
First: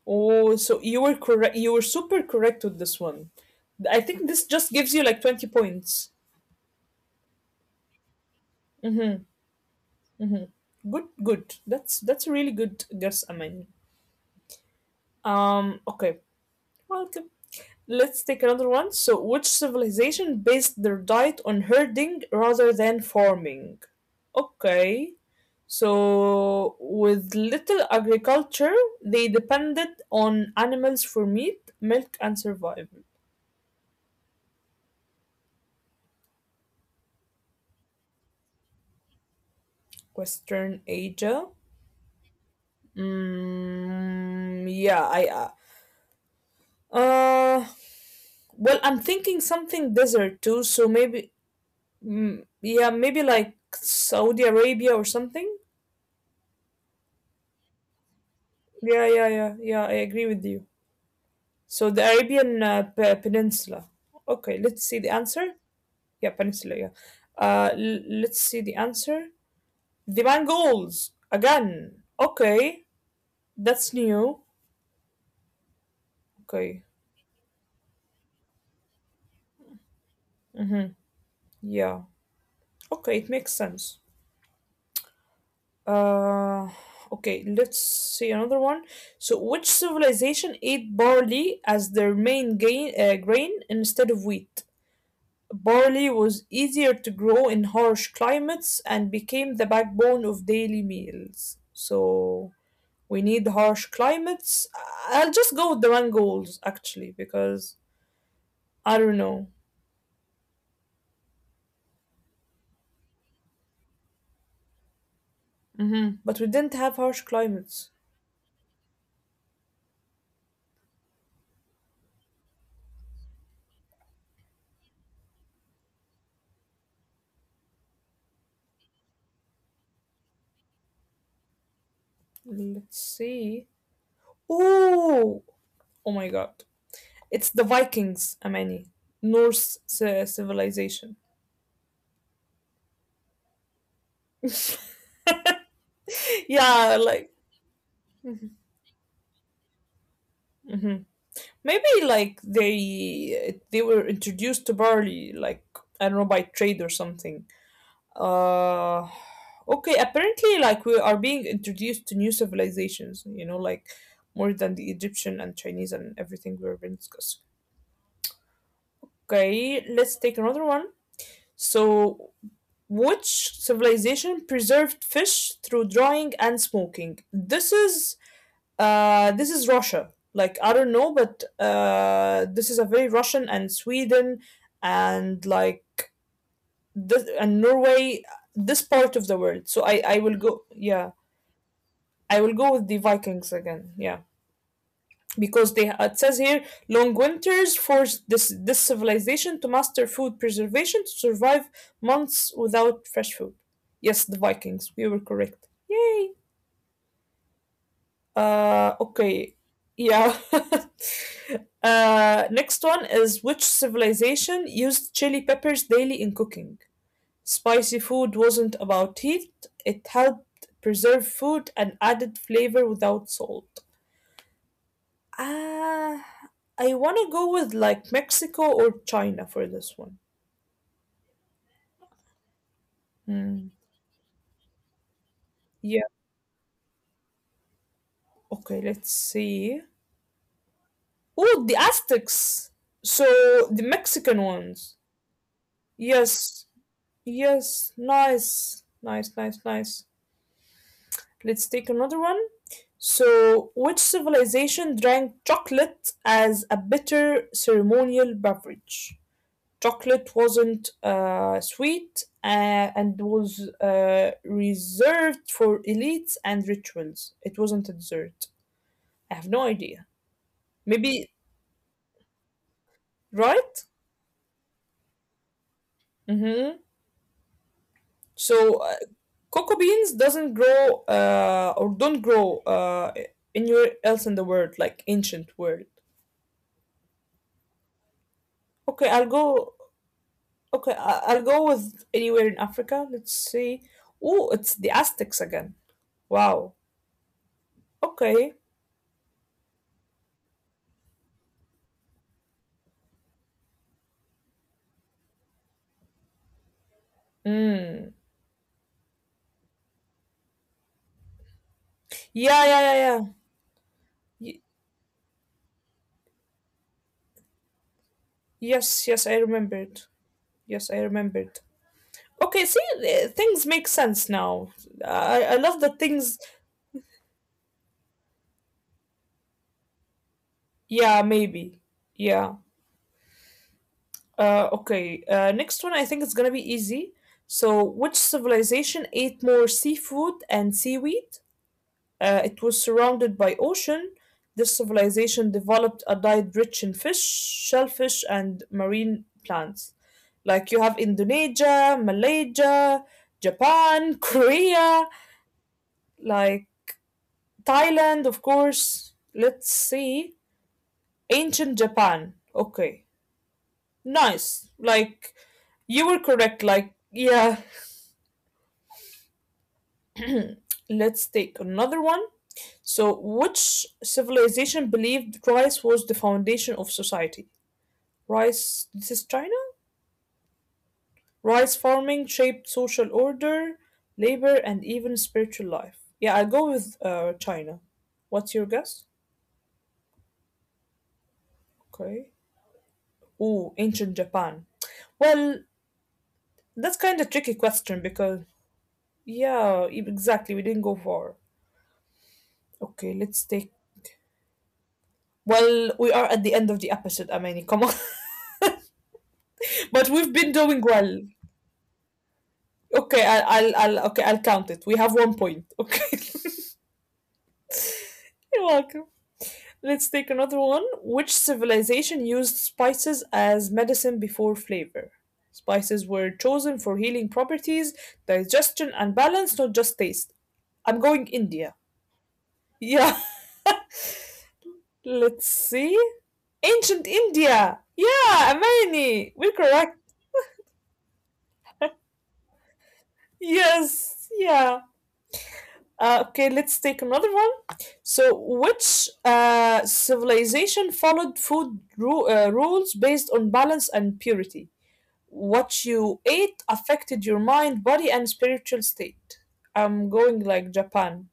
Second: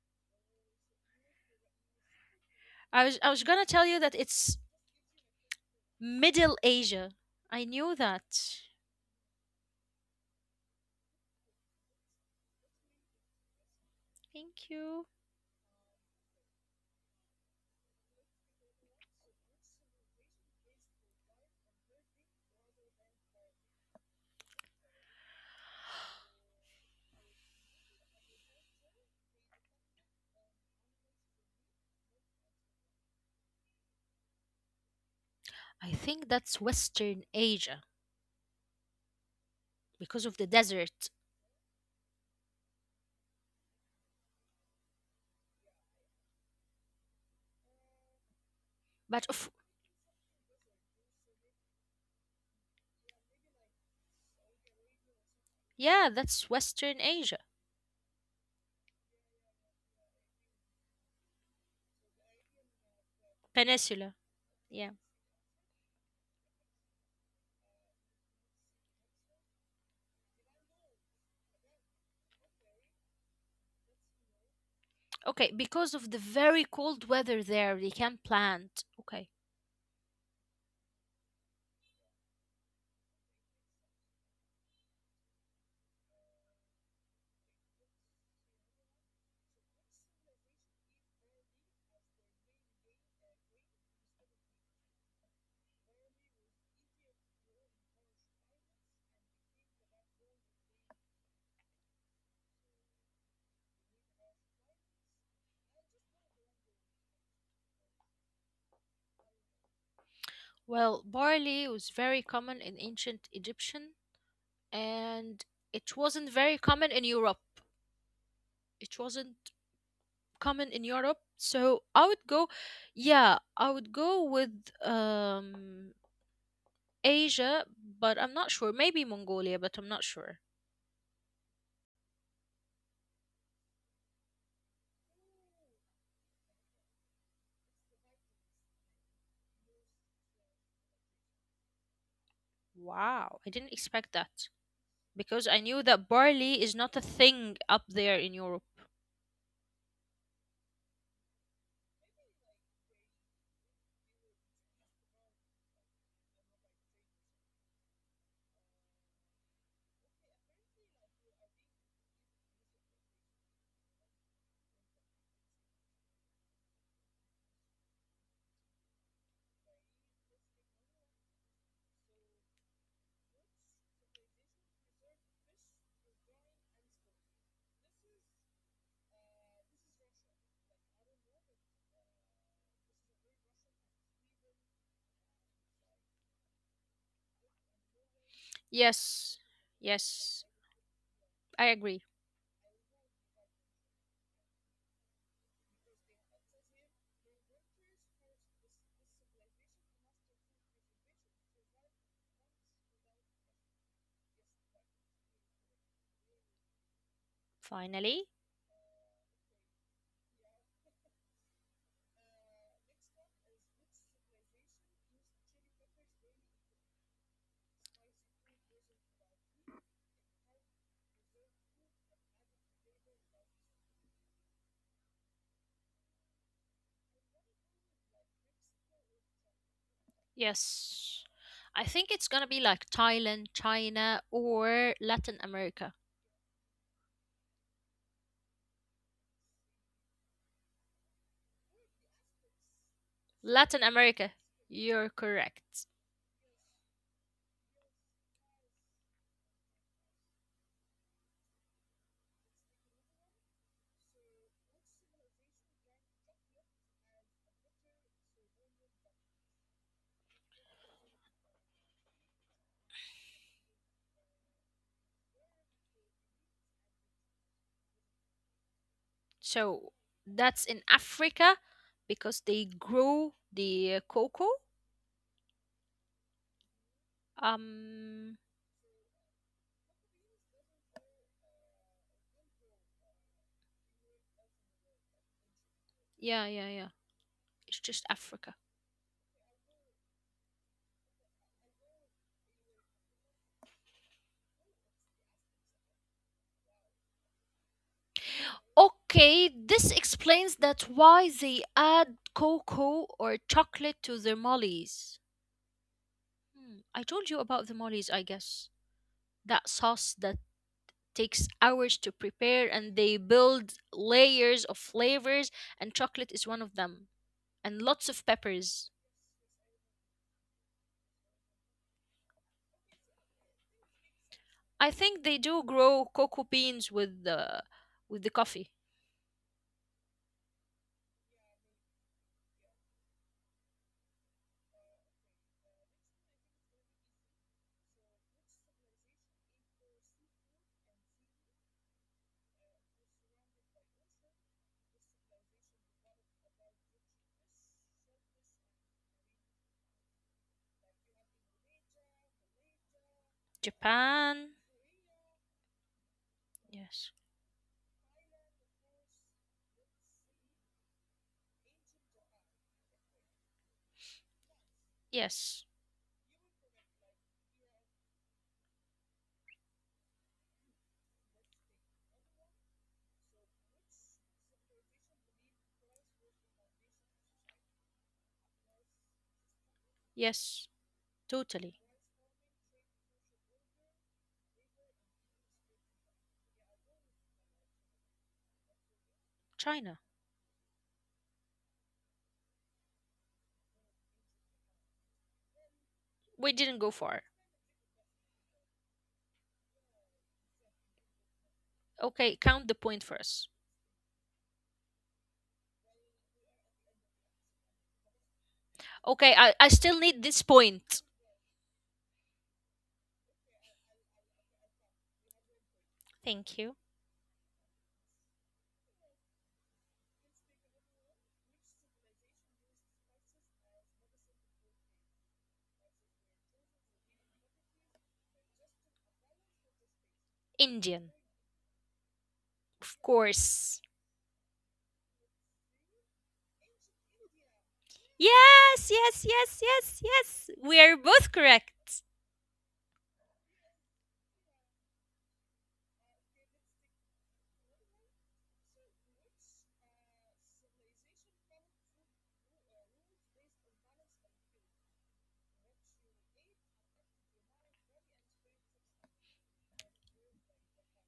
Speaker 1: Oh, so you were correct. You were super correct with this
Speaker 2: I was
Speaker 1: one.
Speaker 2: I was gonna tell you
Speaker 1: I
Speaker 2: that
Speaker 1: think this
Speaker 2: it's
Speaker 1: just gives you like 20 points.
Speaker 2: Middle Asia. I knew that.
Speaker 1: Good, good. That's a really good guess, Amani.
Speaker 2: Thank you.
Speaker 1: Okay. Welcome. Let's take another one. So, which civilization based their diet on herding rather than farming? Okay. So, with little agriculture, they depended on animals for meat, milk, and survival.
Speaker 2: I think that's Western Asia because of the
Speaker 1: Western
Speaker 2: desert.
Speaker 1: Asia. Yeah, I uh well, I'm
Speaker 2: But
Speaker 1: thinking
Speaker 2: of,
Speaker 1: something desert too, so maybe mm, yeah, maybe like Saudi Arabia or something.
Speaker 2: yeah, that's Western Asia
Speaker 1: Yeah, yeah, yeah, yeah, I agree with you. So the Arabian Peninsula.
Speaker 2: peninsula.
Speaker 1: Okay, let's
Speaker 2: Yeah.
Speaker 1: see the answer. Yeah, peninsula, yeah. Let's see the answer. The Mongols again. Okay, that's new.
Speaker 2: Okay, because of the very
Speaker 1: Okay.
Speaker 2: cold weather there, they can plant. Okay.
Speaker 1: Mm-hmm, yeah. Okay, it makes sense. Uh, okay, let's see another one. So, which civilization ate barley as their main grain instead of wheat? Barley was easier to grow in harsh climates and became the backbone of daily meals. So, we need harsh climates. I'll just go with the Mongols, actually, because I don't know.
Speaker 2: Well, barley was very common in ancient Egyptian and it
Speaker 1: Mm-hmm.
Speaker 2: wasn't
Speaker 1: But we
Speaker 2: very
Speaker 1: didn't
Speaker 2: common
Speaker 1: have
Speaker 2: in
Speaker 1: harsh
Speaker 2: Europe.
Speaker 1: climates.
Speaker 2: It wasn't common in Europe, so I would go, yeah, I would go with um Asia, but I'm not sure. Maybe Mongolia, but I'm not sure.
Speaker 1: Let's see. Oh, oh my God. It's the Vikings, Amani. Norse civilization.
Speaker 2: Wow, I didn't expect that because I knew that barley is not a
Speaker 1: Yeah, like
Speaker 2: thing up there in
Speaker 1: mhm,
Speaker 2: Europe.
Speaker 1: mhm. Maybe like they were introduced to barley like I don't know by trade or something. Uh okay, apparently like we are being introduced to new civilizations, you know, like more than the Egyptian and Chinese and everything we've been discussing. Okay, let's take another one. So which civilization preserved fish through drying and smoking? This is Russia. Like I don't know, but this is a very Russian and Sweden and like this, and Norway. This part of
Speaker 2: Yes,
Speaker 1: the world. So I
Speaker 2: yes,
Speaker 1: will go. Yeah,
Speaker 2: I agree.
Speaker 1: I will go with the Vikings again. Yeah. Because they it says here long winters forced this civilization to master food preservation to survive months without fresh food. Yes, the Vikings. We were correct. Yay.
Speaker 2: Finally,
Speaker 1: Okay. Yeah. Next one is which civilization used chili peppers daily in cooking? Spicy food wasn't about heat. It helped preserve food and added flavor without salt. Uh, I want to go with like Mexico or China for this one.
Speaker 2: yes. I think it's gonna be like Thailand,
Speaker 1: Hmm.
Speaker 2: China, or Latin America.
Speaker 1: Yeah. Okay, let's see. Oh, the Aztecs. So
Speaker 2: Latin
Speaker 1: the
Speaker 2: America.
Speaker 1: Mexican
Speaker 2: You're
Speaker 1: ones.
Speaker 2: correct.
Speaker 1: Yes. Yes. Nice. Nice, nice, nice. Let's take another one. So, which civilization drank chocolate as a bitter ceremonial beverage? Chocolate wasn't sweet and was reserved for elites and rituals. It wasn't a dessert. I have no
Speaker 2: So
Speaker 1: idea.
Speaker 2: that's in
Speaker 1: Maybe
Speaker 2: Africa because they grow
Speaker 1: right?
Speaker 2: the cocoa.
Speaker 1: Mm-hmm.
Speaker 2: Um
Speaker 1: So cocoa beans doesn't grow or don't grow anywhere else in the world, like ancient world.
Speaker 2: yeah, yeah, yeah. It's just Africa.
Speaker 1: Okay, I'll go. Okay, I'll go with anywhere in Africa. Let's see. Oh, it's the Aztecs again. Wow. Okay.
Speaker 2: Okay, this explains that why they add cocoa or chocolate to their mollies. Hmm, I told you about the mollies, I
Speaker 1: Mm.
Speaker 2: guess. That sauce that takes hours to prepare
Speaker 1: Yeah, yeah,
Speaker 2: and
Speaker 1: yeah,
Speaker 2: they
Speaker 1: yeah.
Speaker 2: build layers
Speaker 1: Y-
Speaker 2: of flavors, and chocolate is one of them, and lots of peppers.
Speaker 1: yes, yes, I remembered. Yes, I remembered. Okay, see, things make sense now.
Speaker 2: I think they do
Speaker 1: I love the
Speaker 2: grow cocoa
Speaker 1: things.
Speaker 2: beans with the coffee.
Speaker 1: Yeah, maybe. Yeah. Okay. Next one, I think it's gonna be easy. So, which civilization ate more seafood and seaweed? It was surrounded by ocean. This civilization developed a diet rich in fish, shellfish, and marine plants. Like you have Indonesia, Malaysia, Japan,
Speaker 2: Japan,
Speaker 1: Korea. Like
Speaker 2: yes,
Speaker 1: Thailand, of course. Let's see. Ancient Japan. Okay. Nice. Like
Speaker 2: yes,
Speaker 1: you were correct. Like, yeah. Let's take another one. So, which civilization believed rice was the foundation of society? Rice, this is China?
Speaker 2: yes, totally.
Speaker 1: Rice farming shaped social order, labor, and even spiritual life. Yeah, I go with China. What's your guess?
Speaker 2: China,
Speaker 1: Okay. Ooh, ancient Japan. Well,
Speaker 2: we didn't go
Speaker 1: that's
Speaker 2: far.
Speaker 1: kind of tricky question because, yeah, exactly. We didn't go far.
Speaker 2: Okay, count the point for
Speaker 1: Okay,
Speaker 2: us.
Speaker 1: let's take. Well, we are at the end of the episode, Amani. Come on,
Speaker 2: Okay, I still
Speaker 1: but
Speaker 2: need this
Speaker 1: we've been doing
Speaker 2: point.
Speaker 1: well. Okay, I'll okay, I'll count it. We have one point. Okay,
Speaker 2: Thank you.
Speaker 1: you're welcome. Let's take another one. Which civilization used spices as medicine before flavor? Spices were chosen for healing properties, digestion, and balance, not just taste. I'm going
Speaker 2: Indian,
Speaker 1: India. Yeah,
Speaker 2: of course.
Speaker 1: let's see. Ancient India. Yeah,
Speaker 2: Yes,
Speaker 1: Amani.
Speaker 2: yes,
Speaker 1: We're
Speaker 2: yes,
Speaker 1: correct.
Speaker 2: yes, yes. We are both correct.
Speaker 1: Yes. Yeah. Okay, let's take another one. So, which civilization followed food rules based on balance and purity? What you ate affected your mind, body, and spiritual state. I'm going like Japan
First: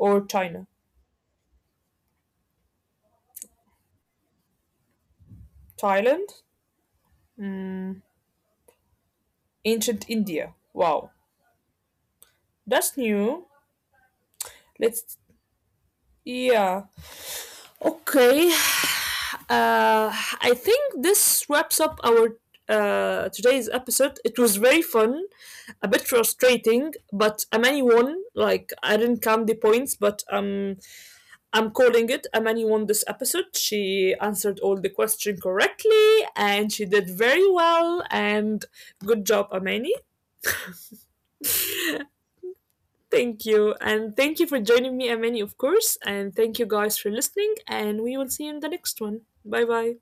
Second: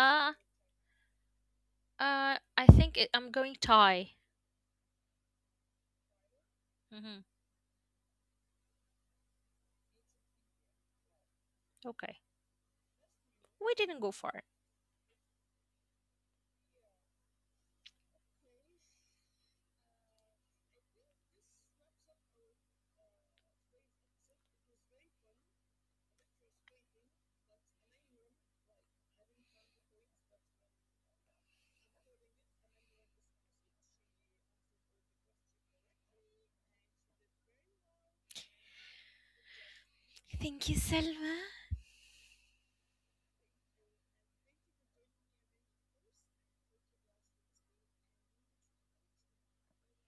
Speaker 1: or China.
Speaker 2: I think it, I'm going Thai.
Speaker 1: Thailand?
Speaker 2: Mm-hmm.
Speaker 1: Mm, ancient India. Wow.
Speaker 2: Okay.
Speaker 1: That's new.
Speaker 2: We didn't go far.
Speaker 1: Let's. Yeah. Okay. Uh, I think this wraps up our today's episode. It was very fun, a bit frustrating, but Amani won. Like I didn't count the points, but I'm calling it. Amani won this episode. She answered all the question correctly, and she did very well. And good job, Amani.
Speaker 2: Thank you, Selma.
Speaker 1: Thank you, and thank you for joining me, Amani, of course. And thank you guys for listening. And we will see you in the next one. Bye bye.